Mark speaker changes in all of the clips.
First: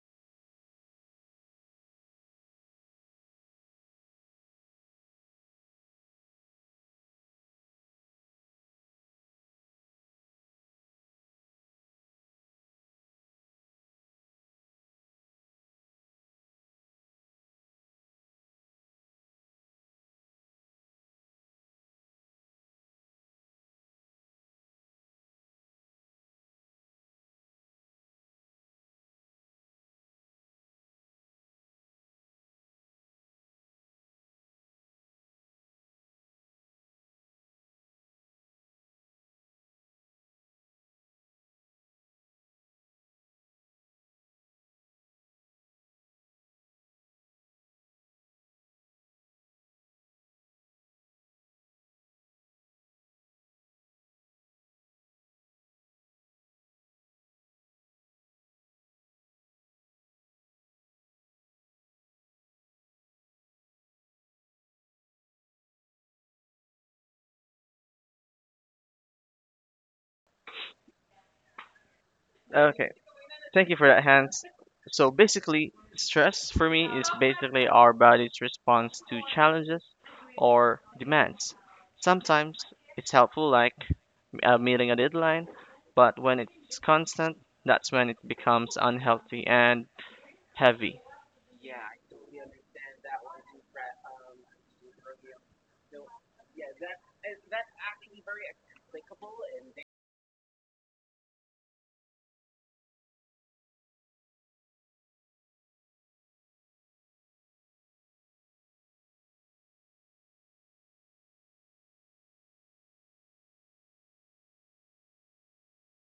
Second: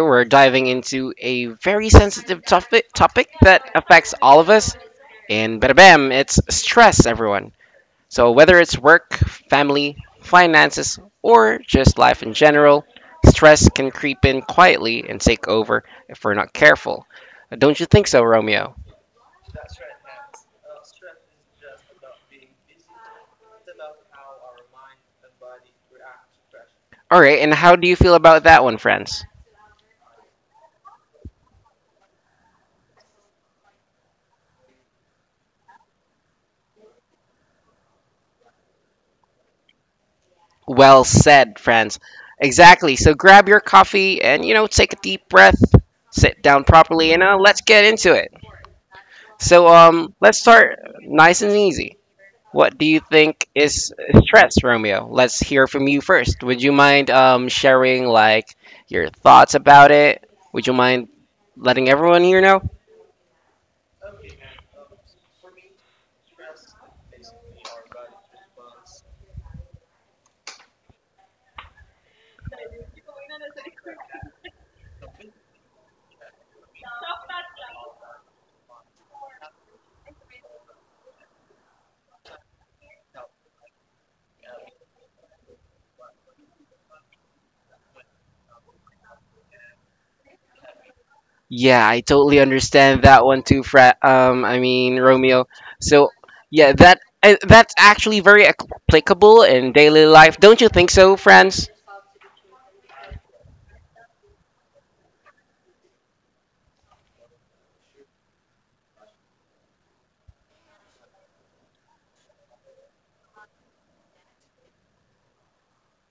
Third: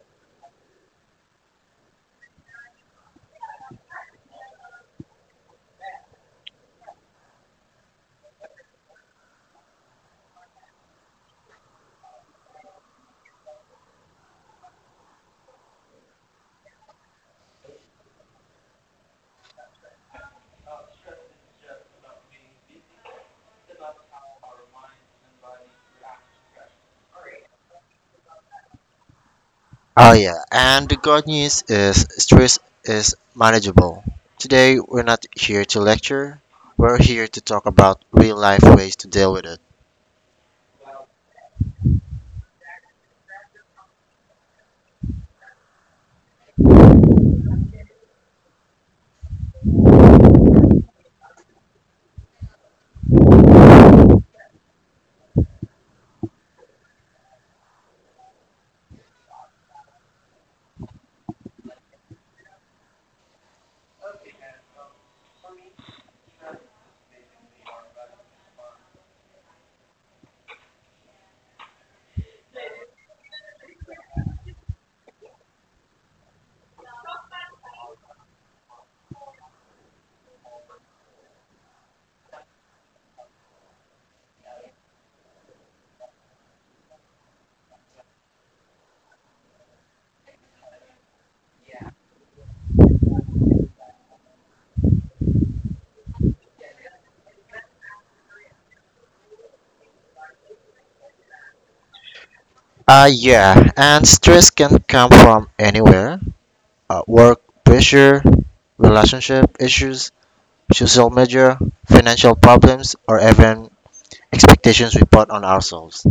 Speaker 1: we're diving into a very sensitive topic that affects all of us. And bada bam, it's stress, everyone. So whether it's work, family, finances, or just life in general, stress can creep in quietly and take over if we're not careful. Don't you think so, Romeo? All right, and how do you feel about that one, friends?
Speaker 2: Oh yeah, and the good news is stress is manageable. Today we're not here to lecture, we're here to talk about real life ways to deal with it.
Speaker 1: Well said, friends. Exactly. So grab your coffee and, take a deep breath, sit down properly, and let's get into it. So, let's start nice and easy. What do you think is stress, Romeo? Let's hear from you first. Would you mind sharing, like, your thoughts about it? Would you mind letting everyone here know?
Speaker 3: Okay, thank you for that, Hans. So basically, stress for me is basically our body's response to challenges or demands. Sometimes it's helpful, like meeting a deadline, but when it's constant, that's when it becomes unhealthy and heavy.
Speaker 1: Yeah, I totally understand that one too, Romeo. So yeah, that's actually very applicable in daily life, don't you think so, Franz?
Speaker 2: Yeah, and stress can come from anywhere. Work pressure, relationship issues, social media, financial problems, or even expectations we put on ourselves.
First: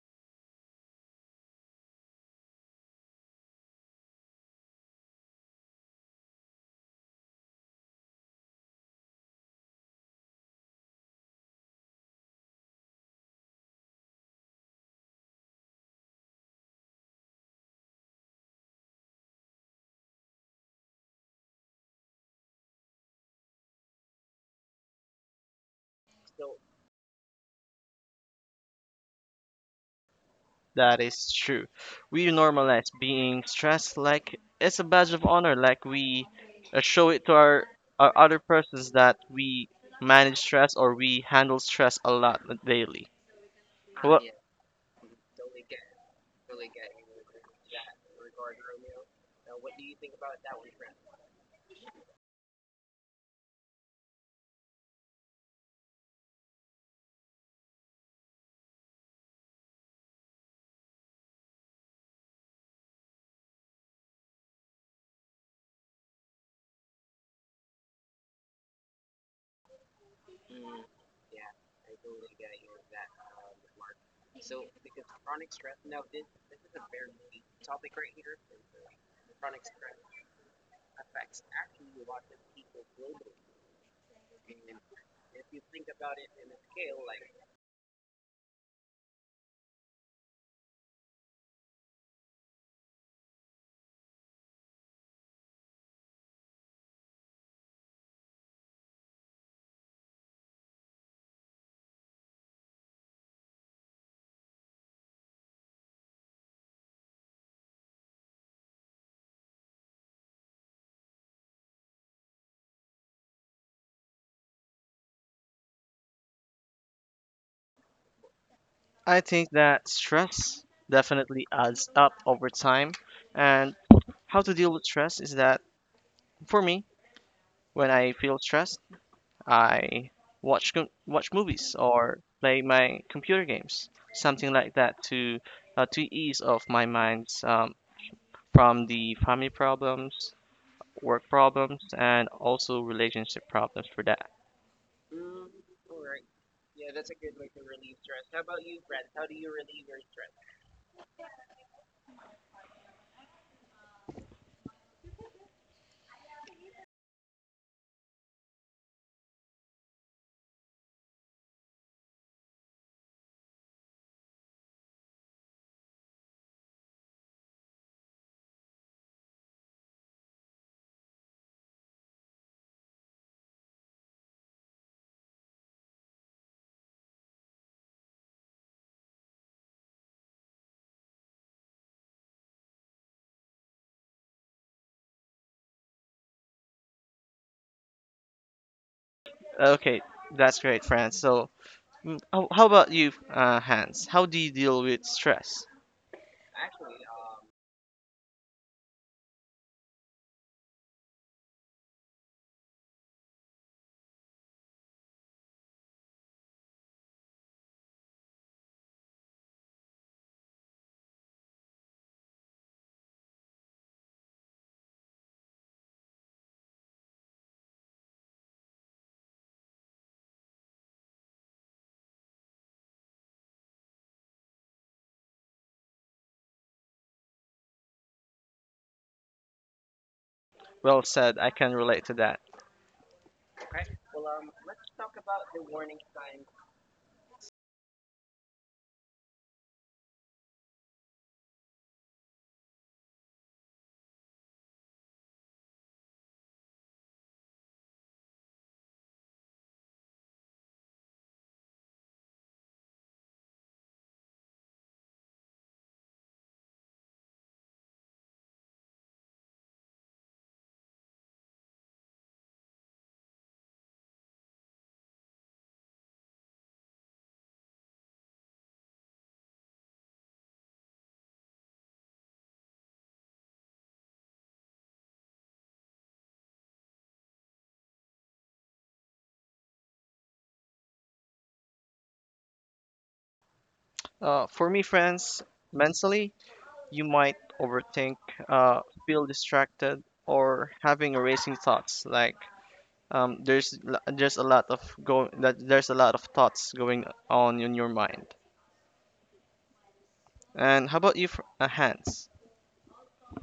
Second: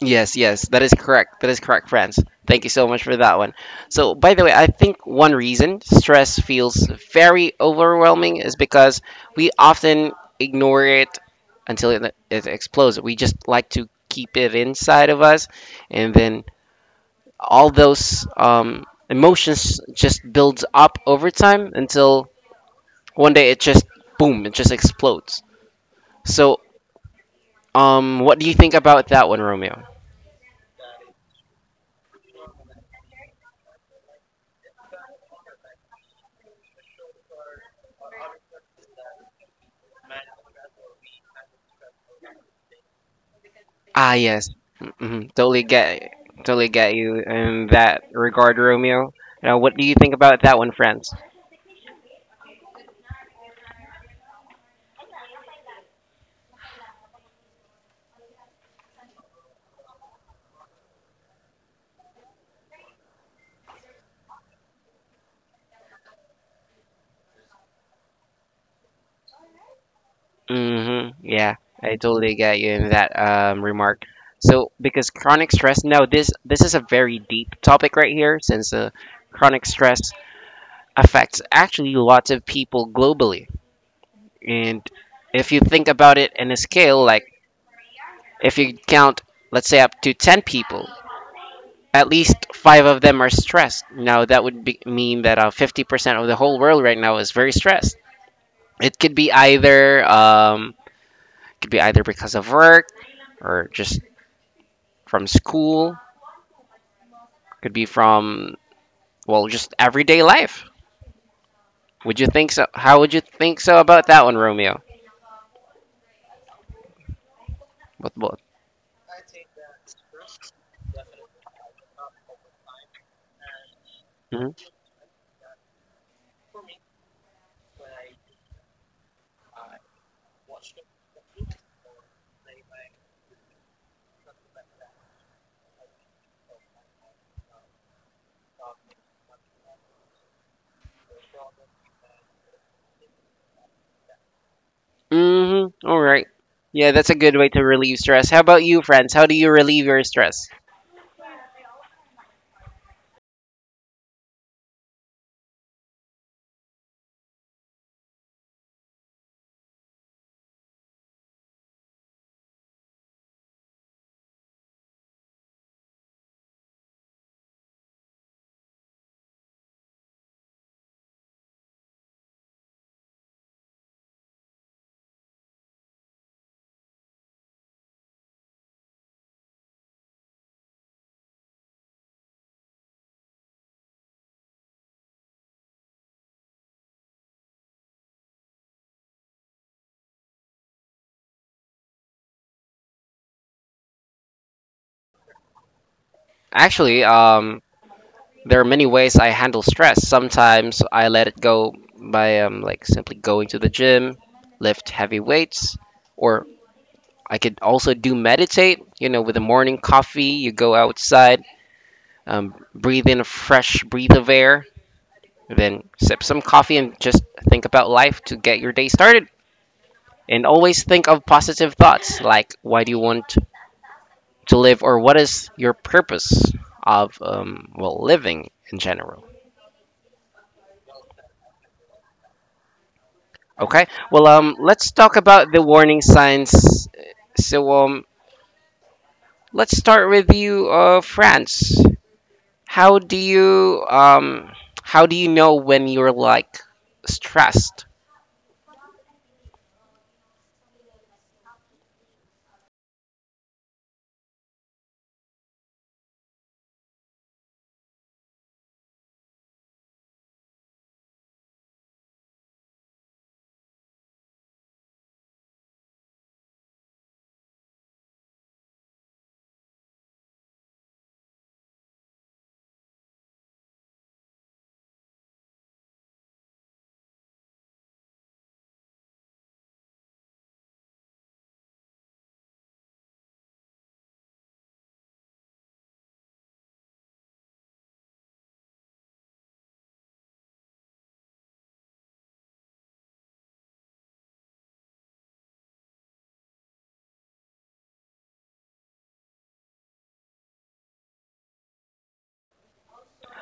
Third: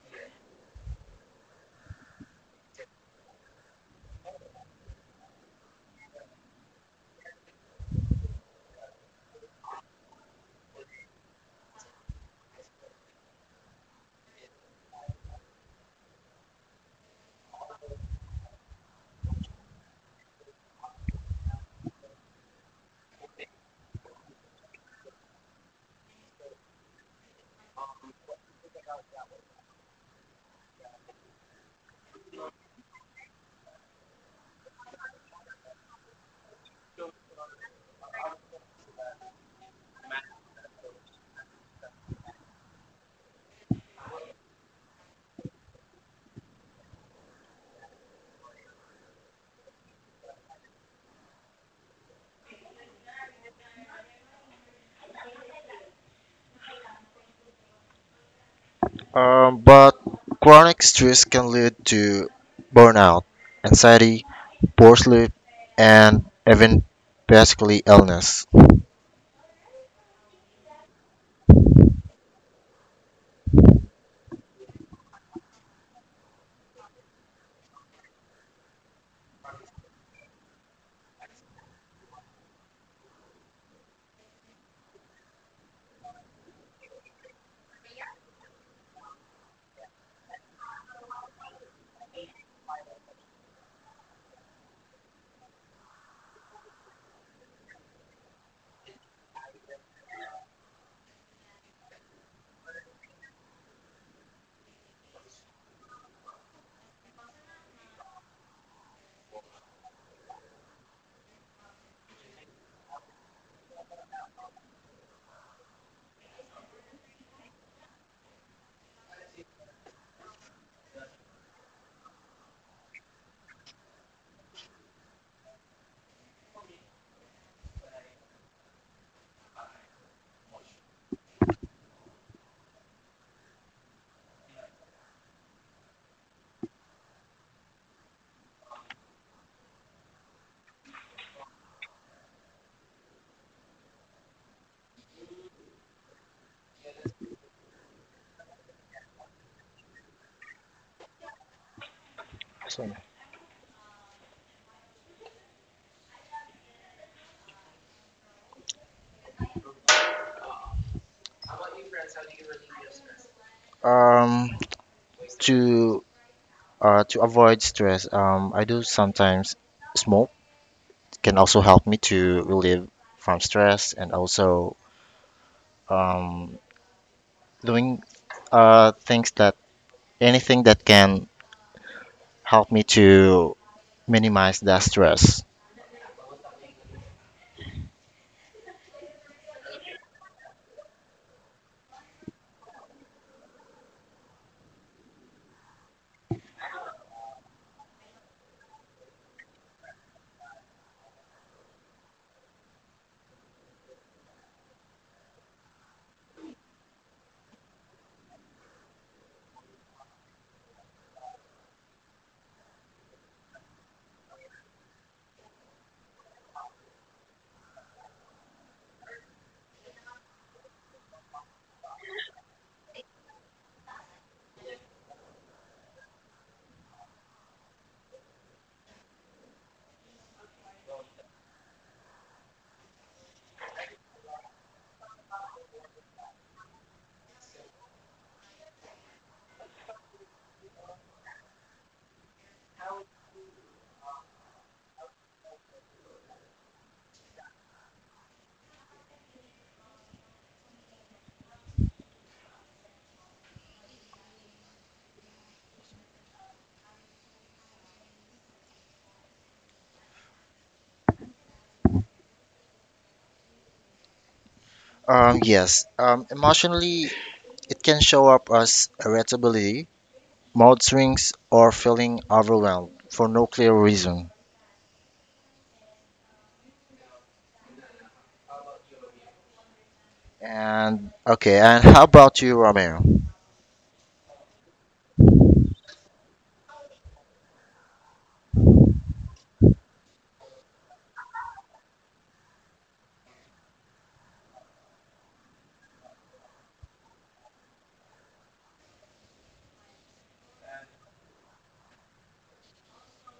Speaker 1: Yes, yes, that is correct. That is correct, friends. Thank you so much for that one. So, by the way, I think one reason stress feels very overwhelming is because we often ignore it until it explodes. We just like to keep it inside of us, and then all those emotions just builds up over time until one day it just boom, it just explodes. So, what do you think about that one, Romeo?
Speaker 3: That is true. We normalize being stressed like it's a badge of honor, like we show it to our other persons that we manage stress or we handle stress a lot daily.
Speaker 1: Ah,
Speaker 3: Well,
Speaker 1: yes, hmm totally get you in that regard, Romeo. Now, what do you think about that one, friends?
Speaker 2: But chronic stress can lead to burnout, anxiety, poor sleep, and even basically illness.
Speaker 1: Mm-hmm. Yeah, I totally get you in that remark. So, because chronic stress, now this is a very deep topic right here, since chronic stress affects actually lots of people globally. And if you think about it in a scale, like if you count, let's say, up to 10 people, at least five of them are stressed. Now, that would mean that 50% of the whole world right now is very stressed. It could be either because of work or just from school, could be from well, just everyday life. Would you think so? How would you think so about that one, Romeo? What?
Speaker 3: I think that stress definitely adds up over time. And how to deal with stress is that for me, when I feel stressed, I watch movies or play my computer games, something like that to ease off my mind from the family problems, work problems, and also relationship problems for that.
Speaker 1: Mhm. All right. Yeah, that's a good way to relieve stress. How about you, friends? How do you relieve your stress?
Speaker 2: So, Um, to to avoid stress, I do sometimes smoke can also help me to relieve from stress and also um, doing things that anything that can help me to minimize that stress.
Speaker 3: Okay, that's great, friends. So, mm, how about you, Hans? How do you deal with stress?
Speaker 1: Actually, there are many ways I handle stress. Sometimes I let it go by like simply going to the gym, lift heavy weights, or I could also do meditate. You know, with a morning coffee, you go outside, breathe in a fresh breath of air, then sip some coffee and just think about life to get your day started. And always think of positive thoughts, like why do you want to live or what is your purpose of well living in general.
Speaker 3: Well said. I can relate to that.
Speaker 1: Okay, well let's talk about the warning signs. So, let's start with you, france how do you um how do you know when you're like stressed?
Speaker 2: Yes, Emotionally, it can show up as irritability, mood swings, or feeling overwhelmed for no clear reason. And okay, and how about you, Romeo?
Speaker 3: For me, friends, mentally, you might overthink, uh, feel distracted, or having racing thoughts. Like um, there's there's a lot of thoughts going on in your mind. And how about you, for, Hans?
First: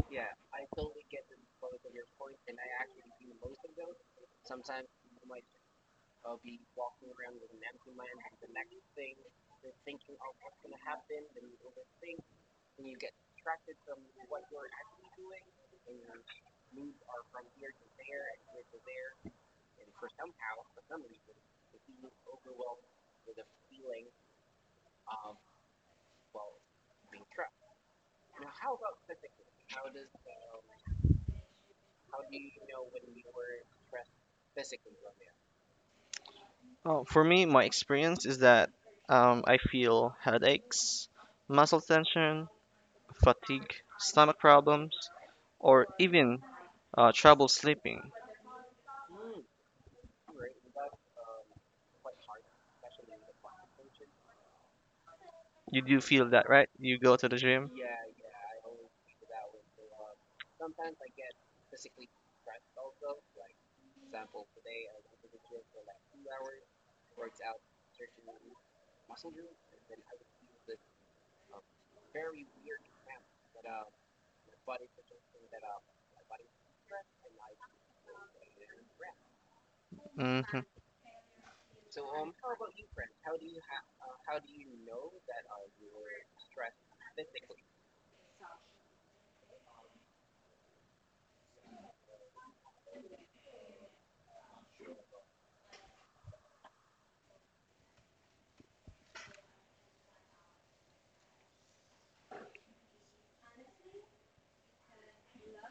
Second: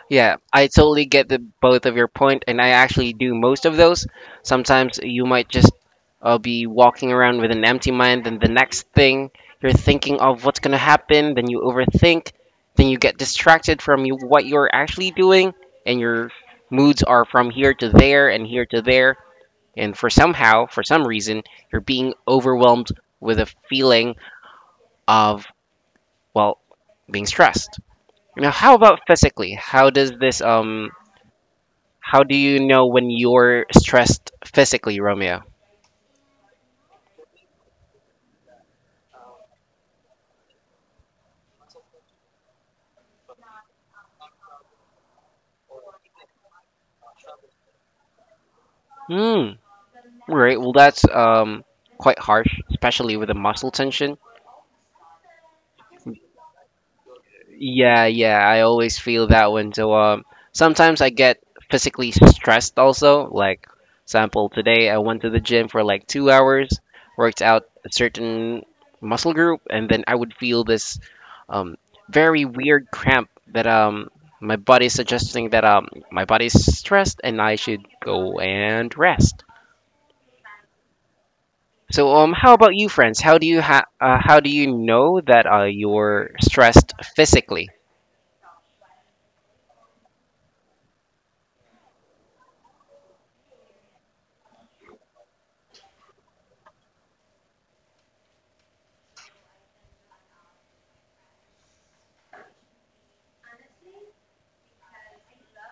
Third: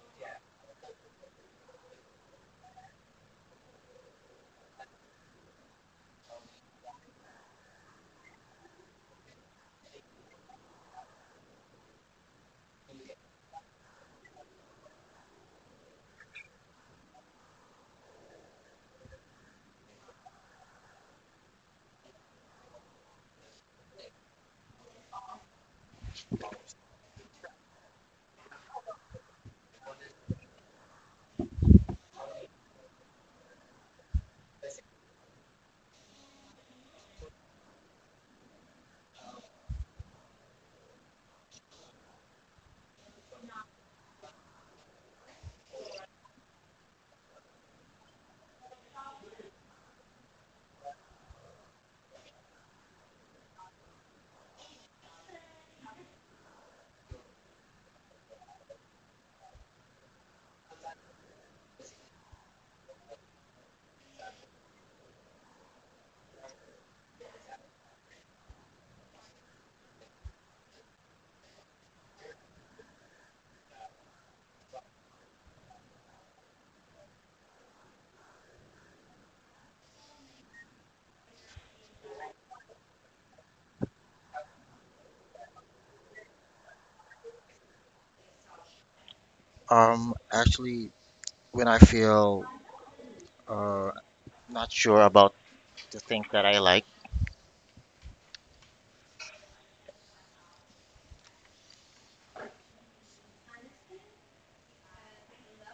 Speaker 1: Yeah, I totally get the both of your point, and I actually do most of those. Sometimes you might just be walking around with an empty mind, and the next thing you're thinking of what's gonna happen, then you overthink, then you get distracted from what you're actually doing, and your moods are from here to there and here to there, and for somehow, for some reason, you're being overwhelmed with a feeling of well, being stressed. Now, how about physically? How does this how do you know when you're stressed physically, Romeo?
Speaker 3: Oh, for me, my experience is that I feel headaches, muscle tension, fatigue, stomach problems, or even trouble sleeping.
Speaker 1: Hmm. Right. Well, that's quite harsh, especially with the muscle tension.
Speaker 3: You do feel that, right? You go to the gym.
Speaker 1: Yeah, yeah, I always feel that one. So sometimes I get physically stressed also. Like, sample today I went to the gym for like 2 hours, worked out a certain muscle group, and then I would feel this um very weird cramp that my body's suggesting that my body's stressed and I should go and rest.
Speaker 3: Hmm.
Speaker 1: So how about you, friends? How do you know that you're stressed physically?
Speaker 2: Actually, when I feel uh, not sure about the thing that I like,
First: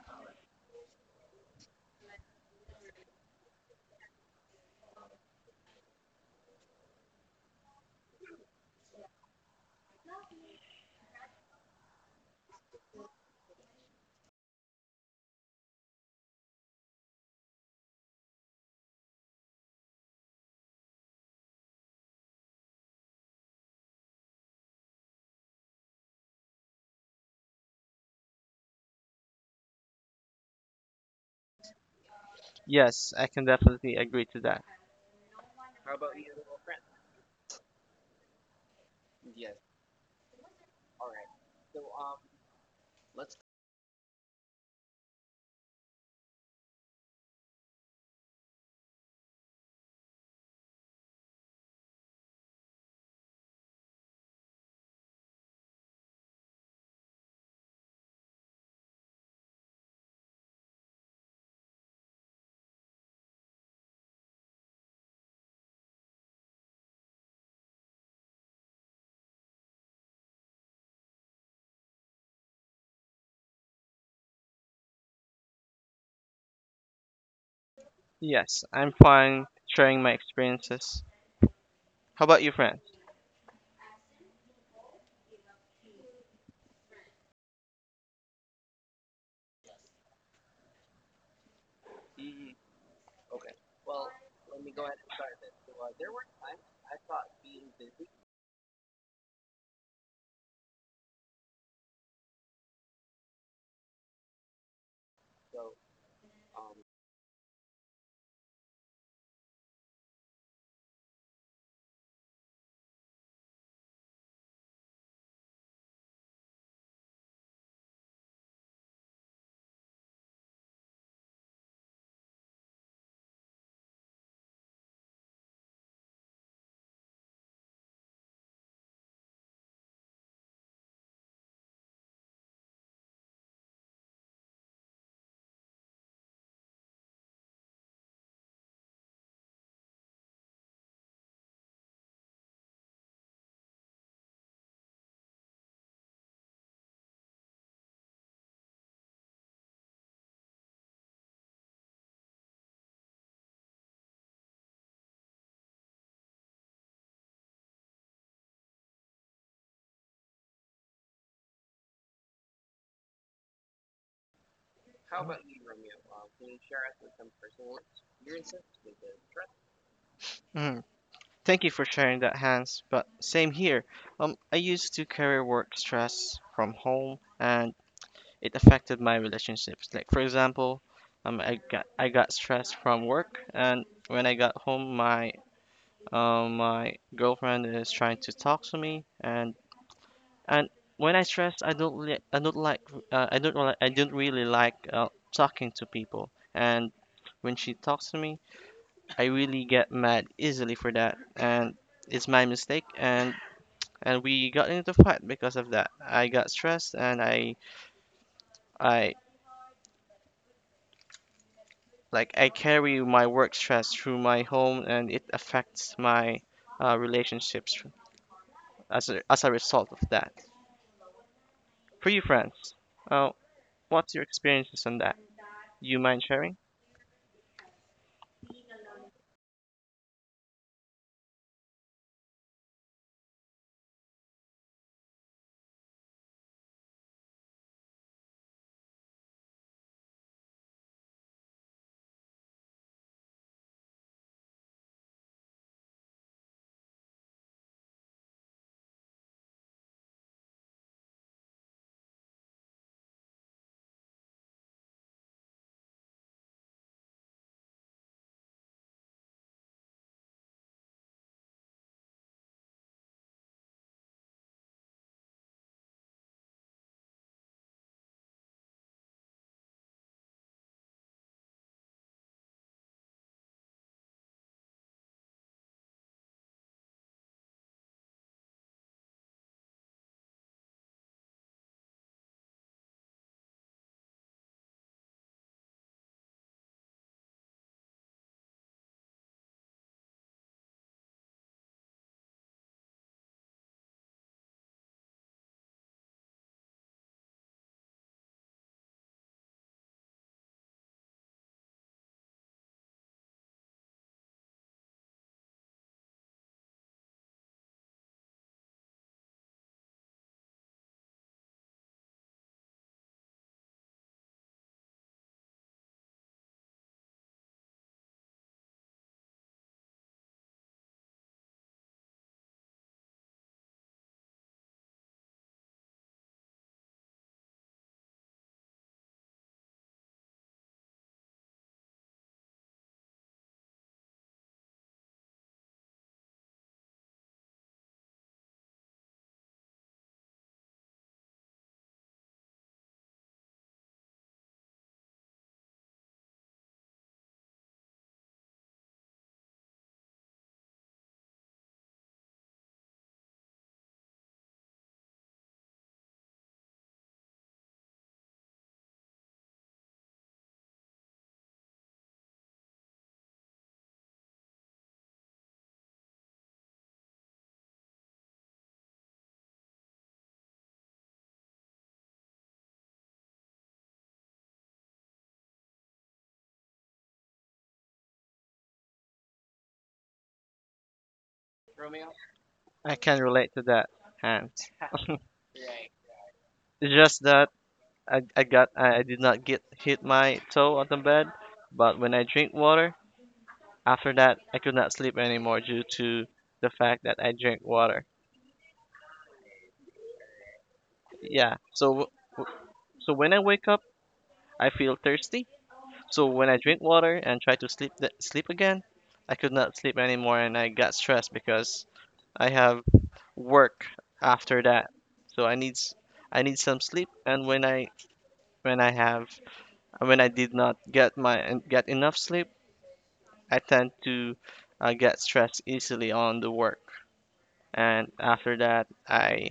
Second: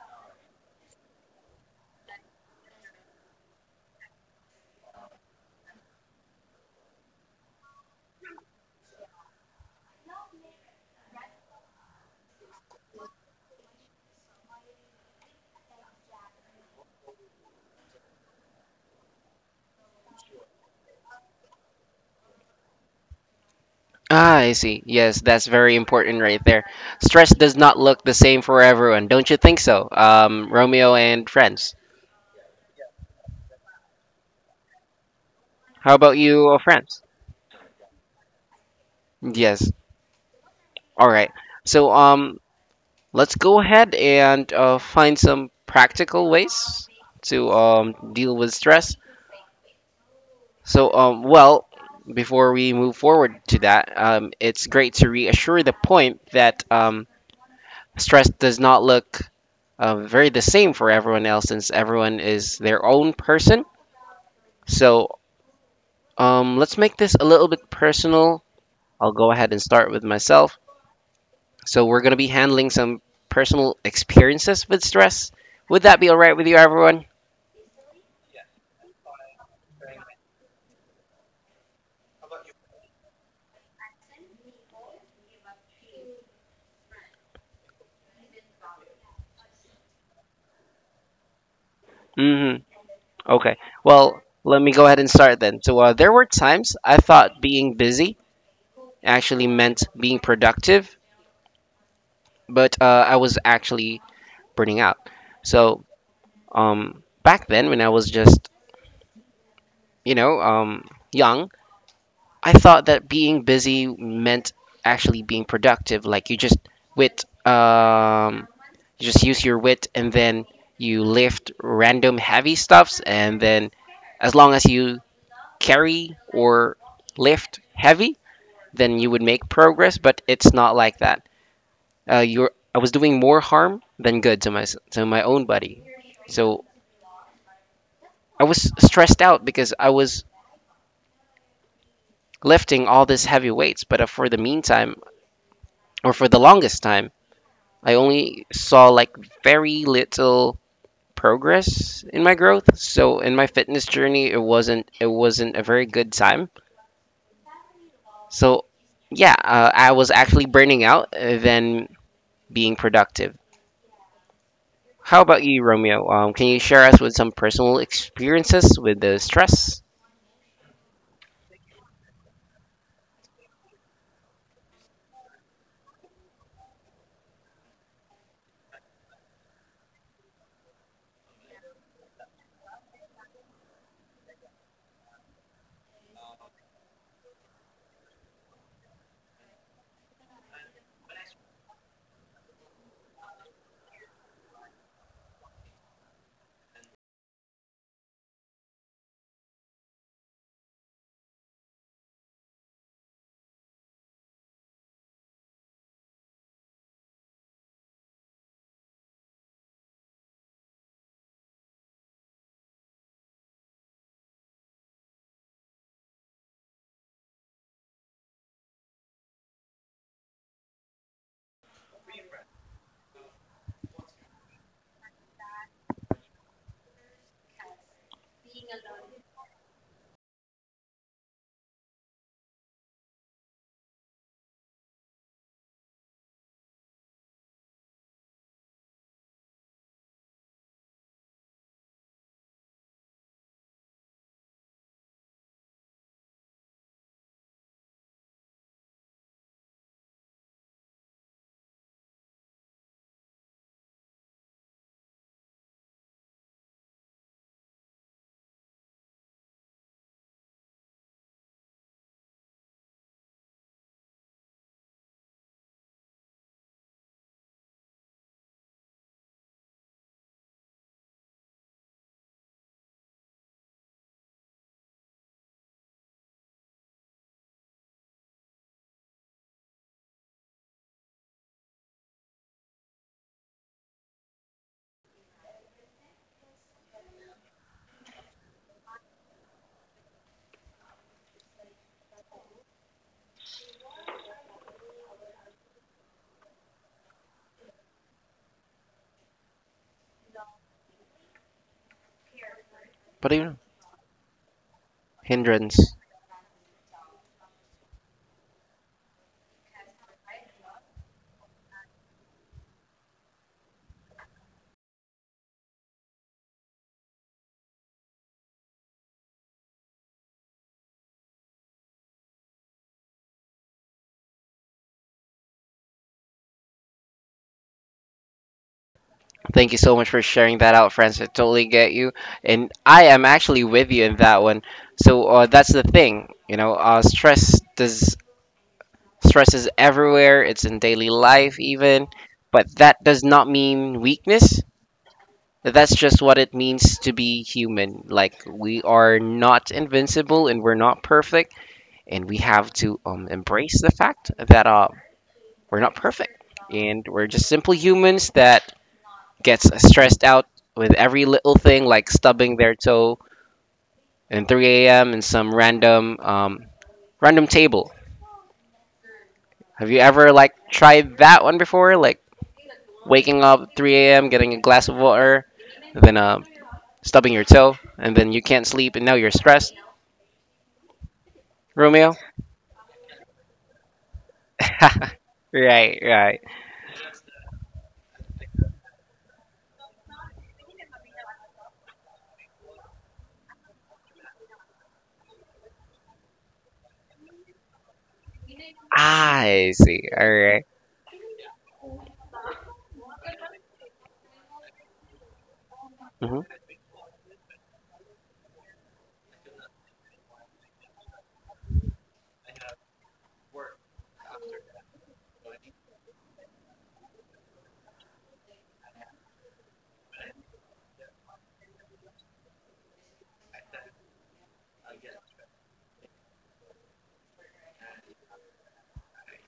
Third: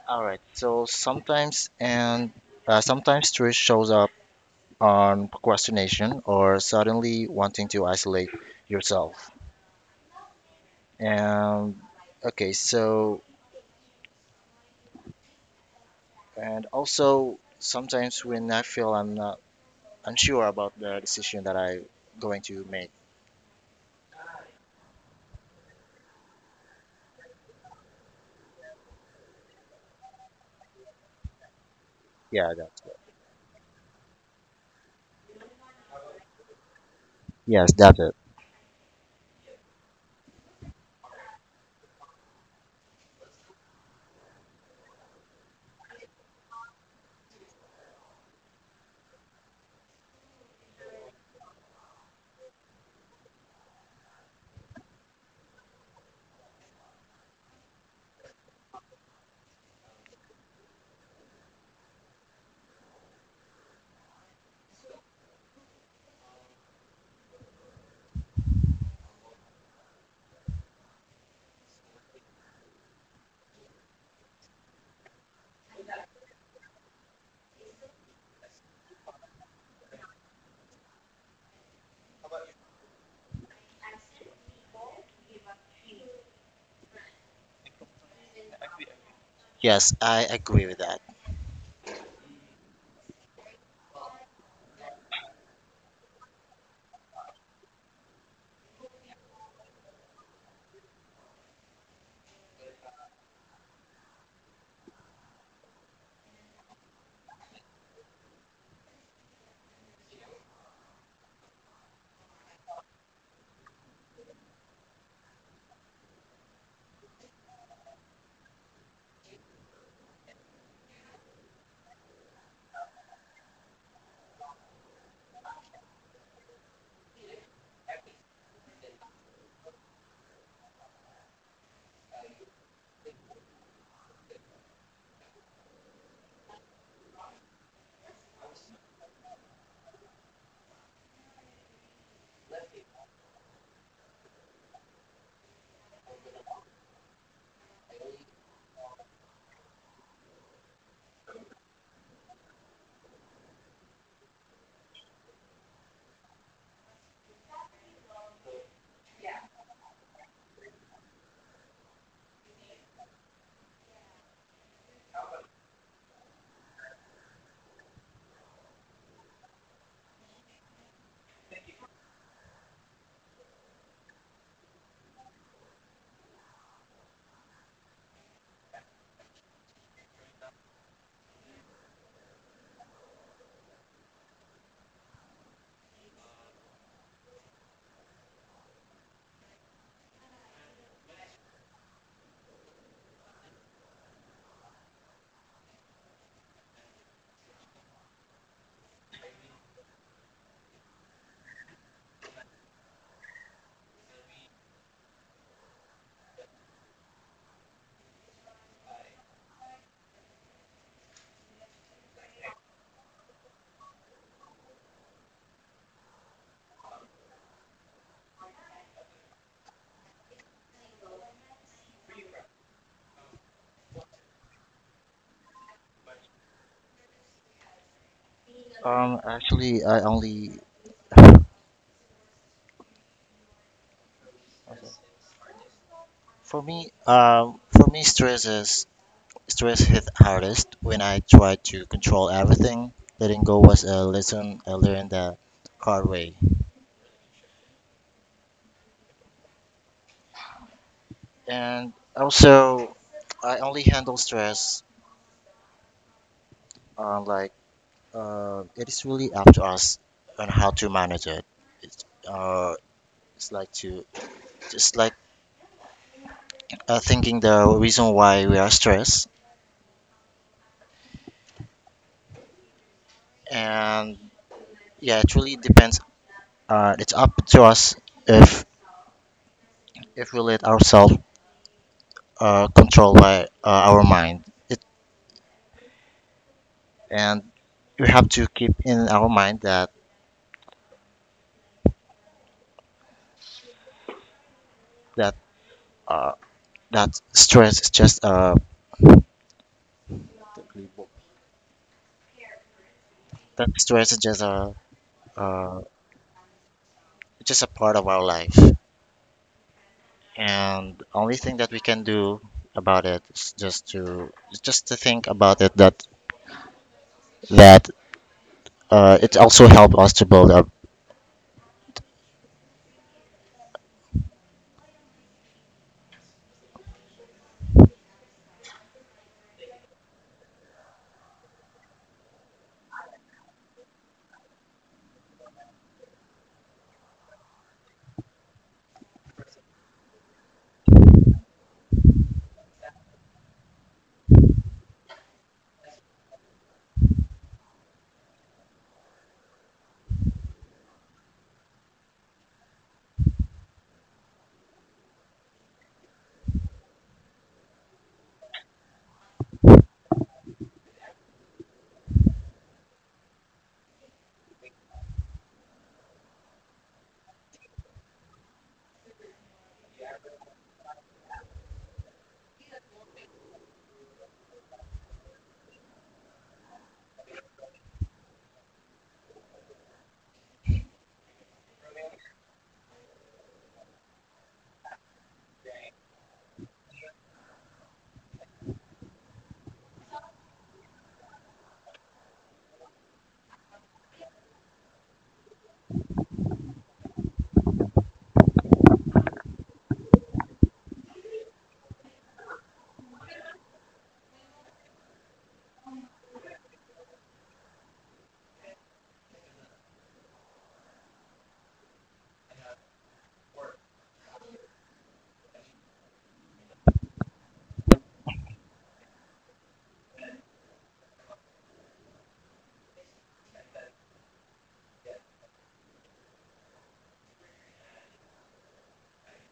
Speaker 2: all right. So sometimes and sometimes stress shows up on procrastination or suddenly wanting to isolate yourself. And okay, so and also sometimes when I feel I'm not unsure about the decision that I going to make.
Speaker 1: Ah, I see. Yes, that's very important right there. Stress does not look the same for everyone, don't you think so? Romeo and friends.
Speaker 2: Yeah, that.
Speaker 3: Yes, I can definitely agree to that.
Speaker 1: How about you, friends?
Speaker 2: Yes, that's it.
Speaker 1: Yes. All right. So let's go ahead and find some practical ways to deal with stress. So well, before we move forward to that, it's great to reassure the point that stress does not look very the same for everyone else since everyone is their own person. So let's make this a little bit personal. I'll go ahead and start with myself. So we're going to be handling some personal experiences with stress. Would that be all right with you, everyone?
Speaker 3: Yes, I'm fine sharing my experiences. How about you, friend?
Speaker 2: Yes, I agree with that.
Speaker 1: Mm-hmm. Okay. Well, let me go ahead and start then. So there were times I thought being busy actually meant being productive, but I was actually burning out. So back then, when I was just you know um, young, I thought that being busy meant actually being productive. Like you just wit, um, you just use your wit, and then you lift random heavy stuffs, and then as long as you carry or lift heavy, then you would make progress. But it's not like that. You're I was doing more harm than good to my own body, so I was stressed out because I was lifting all these heavy weights. But for the meantime, or for the longest time I only saw like very little progress in my growth. So in my fitness journey, it wasn't a very good time. So yeah, I was actually burning out than being productive. How about you, Romeo? Can you share us with some personal experiences with the stress,
Speaker 3: Mhm. Thank you for sharing that, Hans. But same here. I used to carry work stress from home, and it affected my relationships. Like for example, I got stressed from work, and when I got home, my girlfriend is trying to talk to me, and when I stress, I don't like I don't really like talking to people. And when she talks to me, I really get mad easily for that. And it's my mistake. And we got into fight because of that. I got stressed, and I like I carry my work stress through my home, and it affects my relationships as a result of that. For you, friends, uh, what's your experiences on that? You mind sharing?
Speaker 2: Actually, I only for me, stress hit hardest when I try to control everything. Letting go was a lesson I learned the hard way. And also, I only handle stress uh, like it is really up to us on how to manage it. It's uh, it's like to just like thinking the reason why we are stressed, and yeah, it really depends. It's up to us if we let ourselves control by our mind it and we have to keep in our mind that uh, that stress is just
Speaker 1: but you know,
Speaker 2: a
Speaker 1: hindrance?
Speaker 2: uh, just a part of our life and only thing that we can do about it is just to think about it that that it also helped us to build up
Speaker 1: Thank you so much for sharing that out, friends. I totally get you, and I am actually with you in that one. So that's the thing, you know, Stress is everywhere, it's in daily life even, but that does not mean weakness. That's just what it means to be human. Like we are not invincible and we're not perfect, and we have to embrace the fact that we're not perfect and we're just simple humans that gets stressed out with every little thing, like stubbing their toe in 3 a.m. in some random table. Have you ever like tried that one before? Like waking up 3 a.m., getting a glass of water, then stubbing your toe, and then you can't sleep, and now you're stressed, Romeo?
Speaker 3: I can relate to that, and
Speaker 1: Right, right.
Speaker 3: it's just that I did not get hit my toe on the bed, but when I drink water, after that I could not sleep anymore due to the fact that I drank water.
Speaker 1: I see. All right.
Speaker 3: Yeah, so w- when I wake up, I feel thirsty. So
Speaker 1: Mm-hmm.
Speaker 3: when I drink water and try to sleep again, I could not sleep anymore, and I got stressed because I have work after that. So I need some sleep, and when I have and when I did not get enough sleep, I tend to get stressed easily on the work. And after that,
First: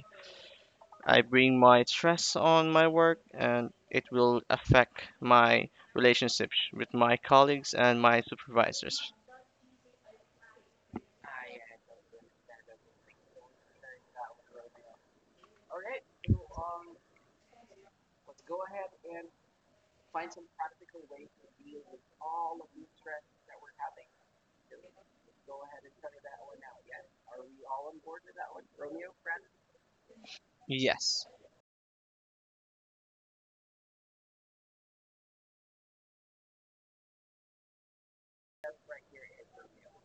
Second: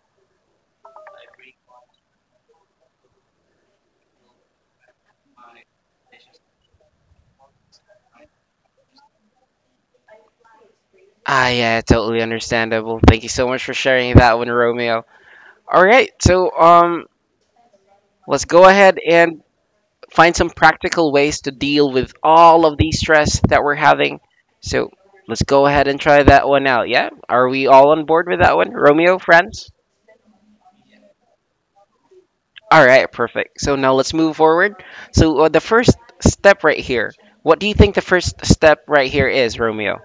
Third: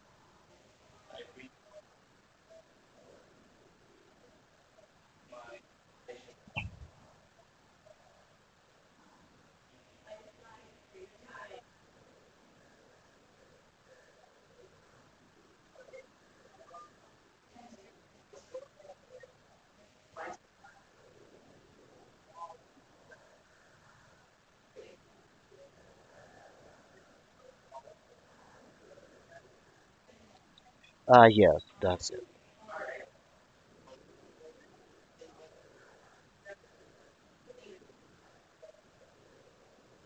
Speaker 3: I bring my stress on my work, and it will affect my relationships with my colleagues and my supervisors.
Speaker 1: Ah, yeah, totally understandable. Thank you so much for sharing that one, Romeo. All right, so let's go ahead and find some practical ways to deal with all of the stress that we're having. So let's go ahead and try that one out. Yeah, are we all on board with that one, Romeo, friends?
Speaker 3: Yes.
Speaker 2: yes that's it
Speaker 1: All right, perfect. So now let's move forward. So the first step right here. What do you think the first step right here is, Romeo?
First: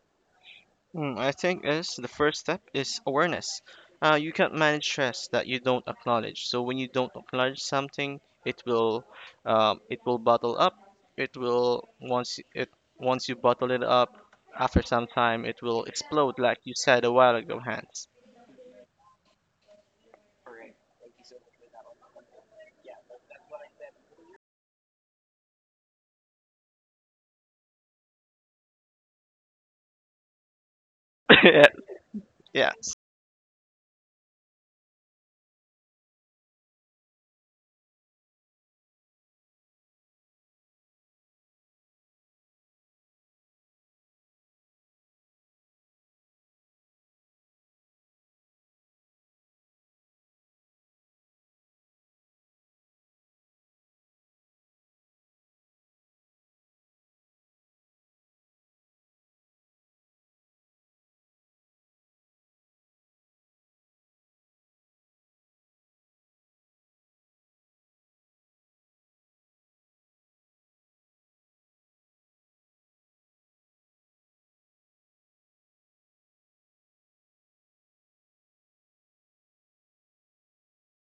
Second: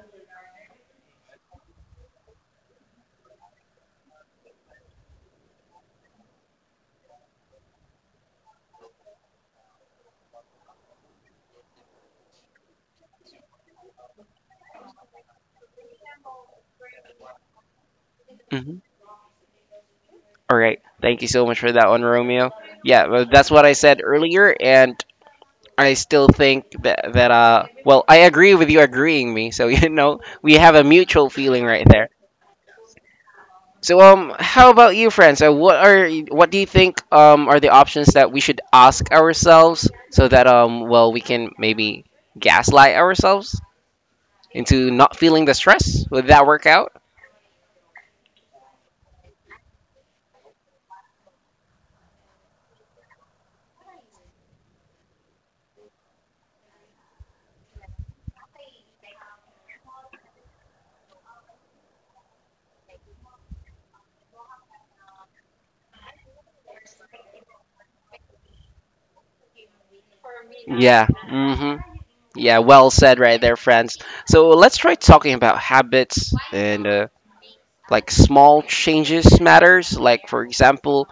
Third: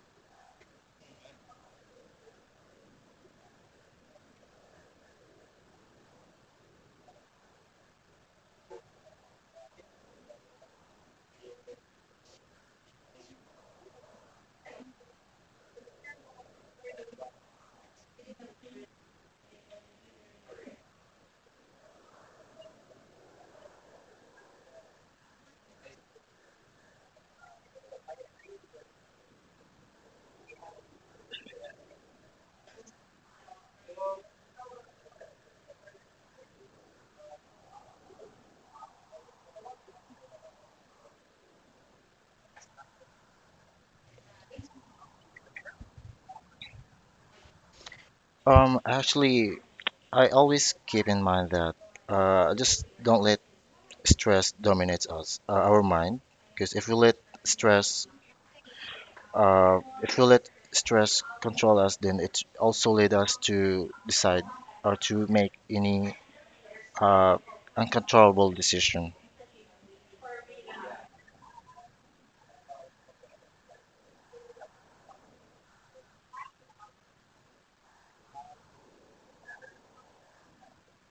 Speaker 3: Mm, I think is the first step is awareness. You can't manage stress that you don't acknowledge. So when you don't acknowledge something, it will bottle up. It will once y- it Once you bottle it up, after some time, it will explode, like you said a while ago, Hans.
Speaker 1: Hmm. All right. Thank you so much for that one, Romeo. Yeah, well, that's what I said earlier, and I still think that well, I agree with you agreeing me. So you know, we have a mutual feeling
Speaker 3: Yeah,
Speaker 1: right there.
Speaker 3: yes.
Speaker 1: So how about you, friends? So what do you think are the options that we should ask ourselves so that well we can maybe gaslight ourselves into not feeling the stress? Would that work out?
Speaker 2: actually I always keep in mind that just don't let stress dominates us, our mind. Because if we let stress, if we let stress control us, then it also lead us to decide or to make any uh, uncontrollable decision
Speaker 1: Yeah. Mm-hmm. Yeah. Well said, right there, friends. So let's try talking about habits and like small changes matters. Like for example,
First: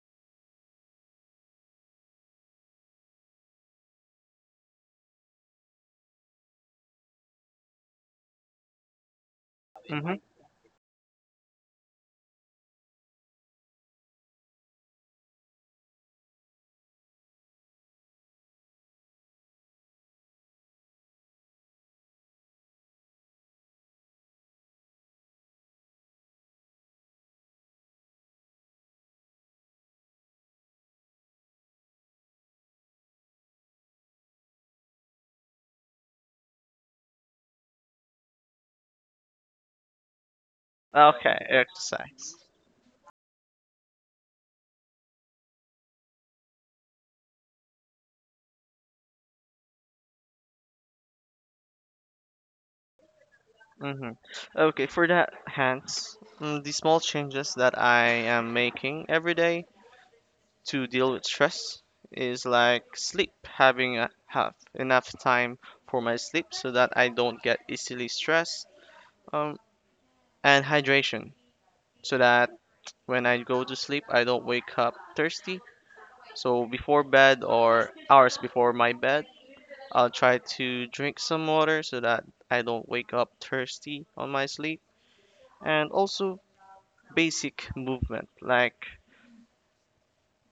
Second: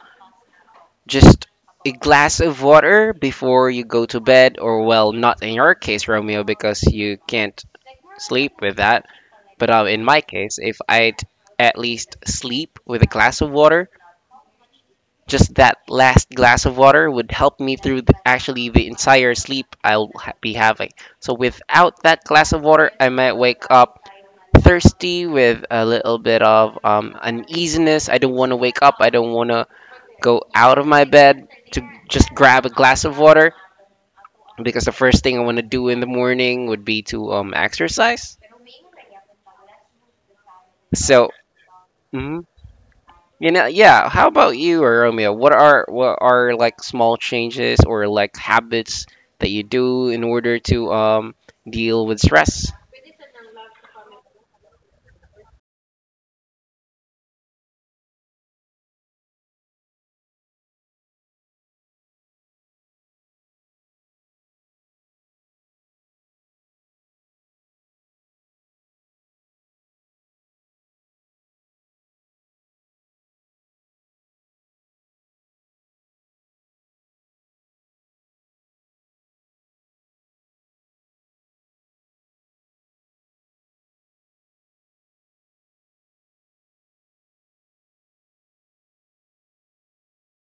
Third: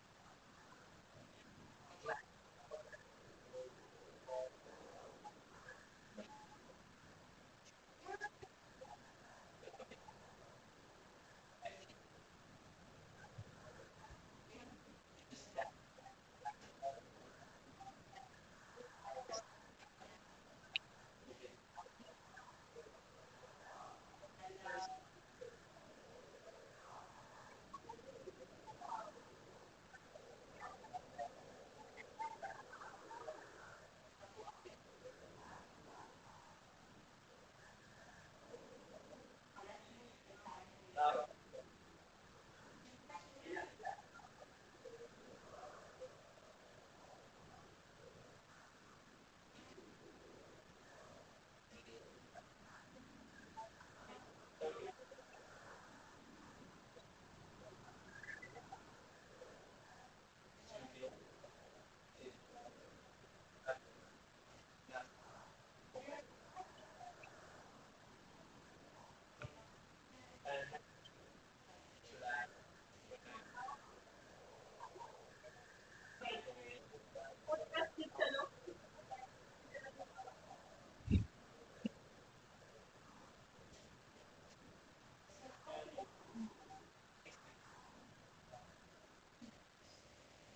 Speaker 1: just a glass of water before you go to bed, or well, not in your case, Romeo, because you can't sleep with that. But in
Speaker 3: Mm-hmm.
Speaker 1: my case, if I'd at least sleep with a glass of water, just that last glass of water would help me through the, actually the entire sleep be having. So without that glass of water, I might wake up thirsty with a little bit of uneasiness. I don't want to wake up. I don't want to go out of my bed to just grab a glass of water because the first thing I want to do in the morning would be to exercise. So.
Speaker 3: Okay, exercise.
Speaker 1: Mm-hmm. You know, yeah. How about you, Romeo? What are like small changes or like habits that you do in order to deal with stress?
Speaker 3: Mm-hmm. Okay, for that, Hans, mm, the small changes that I am making every day to deal with stress is like sleep, have enough time for my sleep so that I don't get easily stressed, um, and hydration so that when I go to sleep, I don't wake up thirsty. So before bed or hours before my bed, I'll try to drink some water so that I don't wake up thirsty on my sleep, and also basic movement like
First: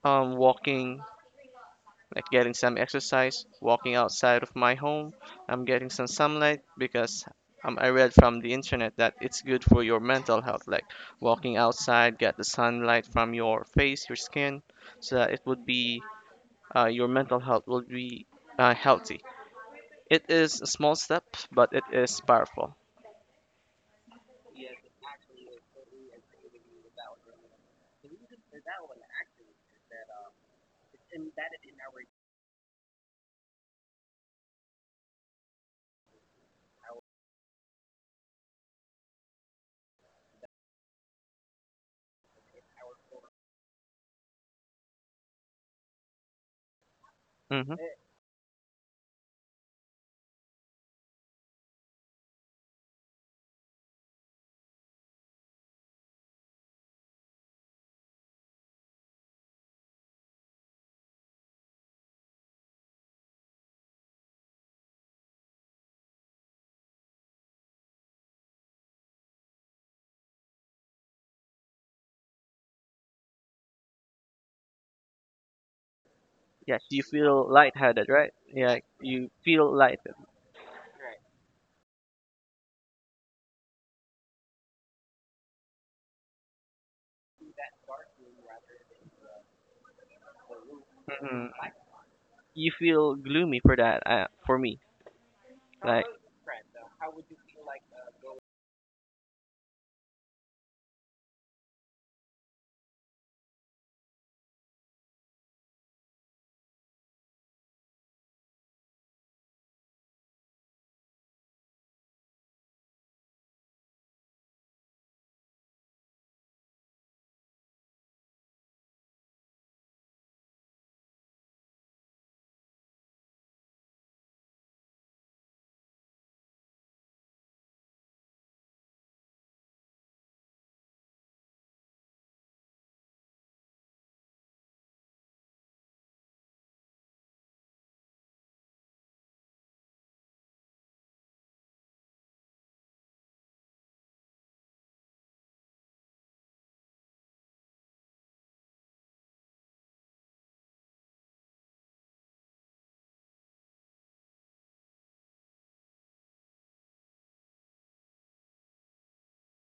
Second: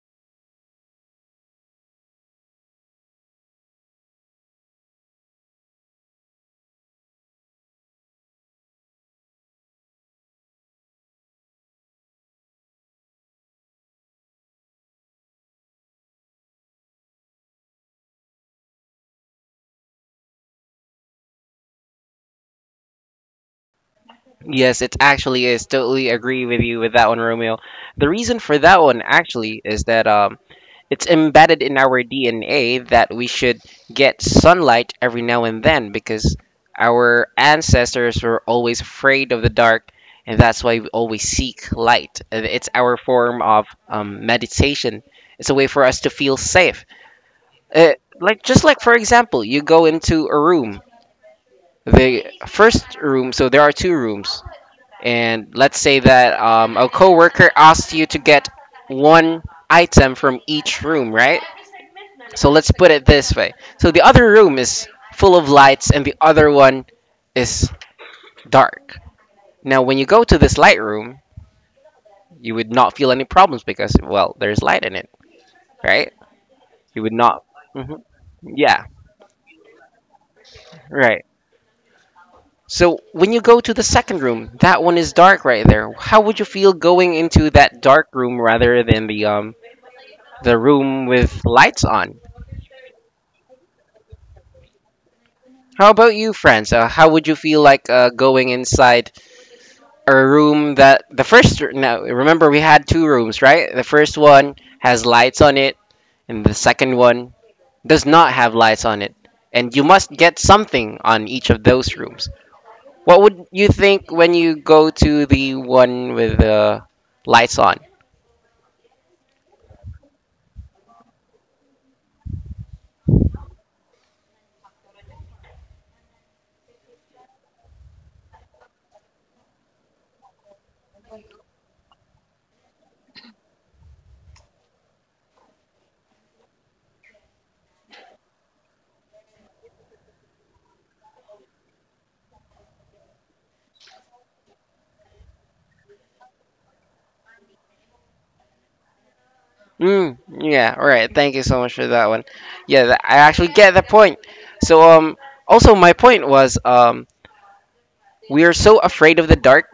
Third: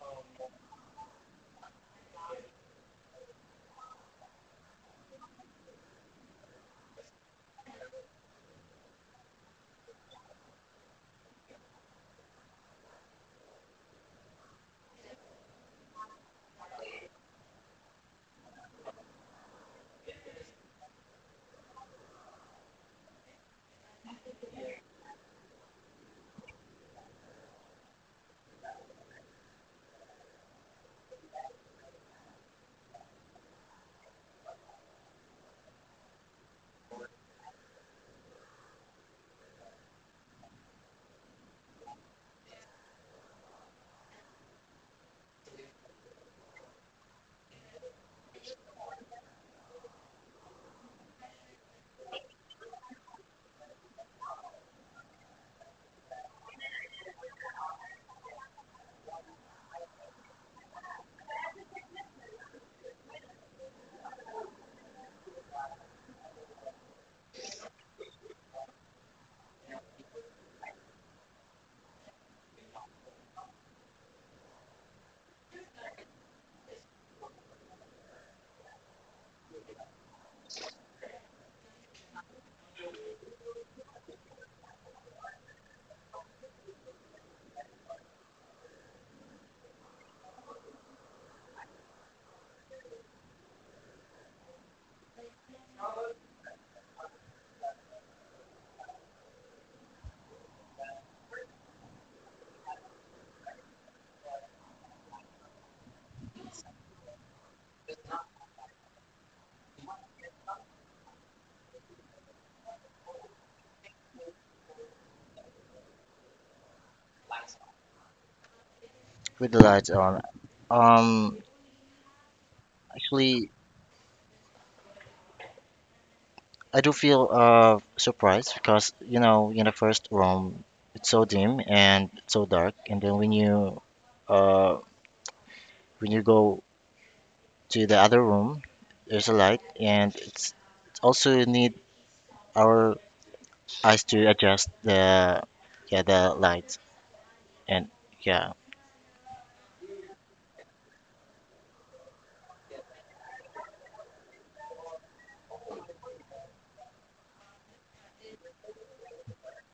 Speaker 3: walking, like getting some exercise, walking outside of my home. I'm getting some sunlight because I read from the internet that it's good for your mental health, like walking outside, get the sunlight from your face, your skin, so that it would be your mental health will be healthy. It is a small step, but it is powerful.
Speaker 1: Yes, it actually is. Totally agree with you with that one, Romeo. The reason for that one actually is that it's embedded in our DNA that we should get sunlight every now and then because our ancestors were always afraid of the dark, and that's why we always seek light. And it's our form of meditation. It's a way for us to feel safe.
Speaker 3: Hmm.
Speaker 1: Uh, just like for example, you go into a room, the first room. So there are two rooms, and let's say that a coworker asks you to get one item from each room, right? So let's put it this way. So the other room is full of lights and the other one is dark. Now when you go to this light room, you would not feel any problems because well, there's light in it, right?
Speaker 3: Yes, you
Speaker 1: You would not.
Speaker 3: feel
Speaker 1: Mhm.
Speaker 3: lightheaded, right? Yeah,
Speaker 1: Yeah,
Speaker 3: you feel lighted.
Speaker 1: right. So when you go to the second room, that one is dark right there. How would you feel going into that dark room rather than the room
Speaker 3: Hmm.
Speaker 1: with lights on?
Speaker 3: You feel gloomy for that. For me,
Speaker 1: How
Speaker 3: like.
Speaker 1: about you, friends? How would you feel like going inside a room that the first, no, remember, we had two rooms, right? The first one has lights on it and the second one does not have lights on it, and you must get something on each of those rooms. What would you think when you go to the one with the lights on?
Speaker 2: with the lights on. Um, Actually, I do feel surprised because you know in the first room it's so dim and so dark, and then when you uh when you go to the other room. There's a light, and it's also need our eyes to adjust the yeah the lights and yeah.
Speaker 1: Yeah, all right, thank you so much for that one. Yeah, I actually get the point. So, also my point was, we are so afraid of the dark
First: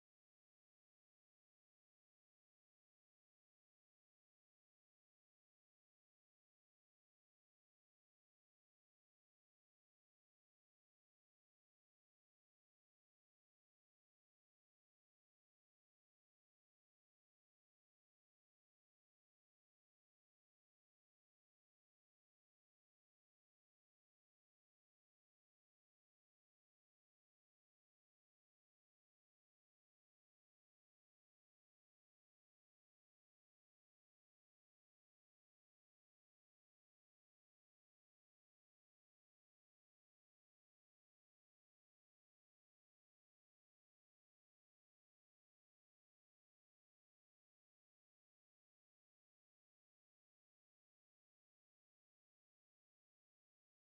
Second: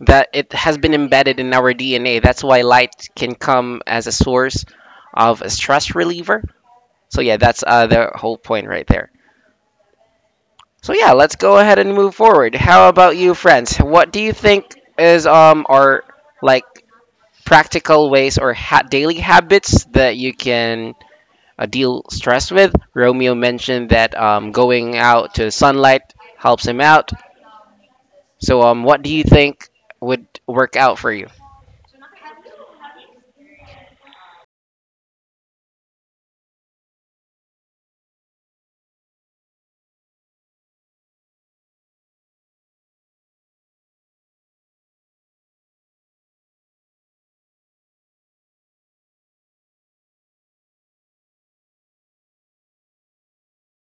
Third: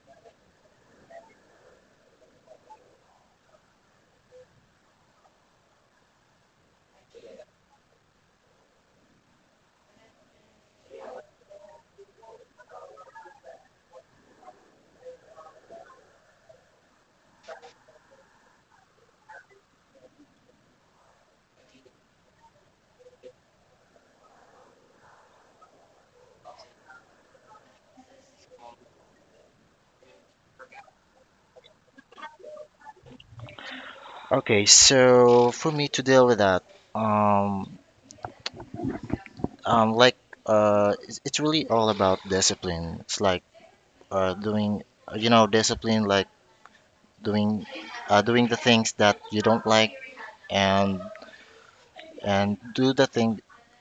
Speaker 1: that it has been embedded in our DNA. That's why light can come as a source of a stress reliever. So yeah, that's the whole point right there. So yeah, let's go ahead and move forward. How about you, friends? What do you think is our like practical ways or daily habits that you can deal stress with? Romeo mentioned that going out to sunlight helps him out. So what do you think would work out for you?
Speaker 2: Okay, so for me to deal with that, um, um, like it's really all about discipline. It's like doing you know discipline, like doing doing the things that you don't like and and do the thing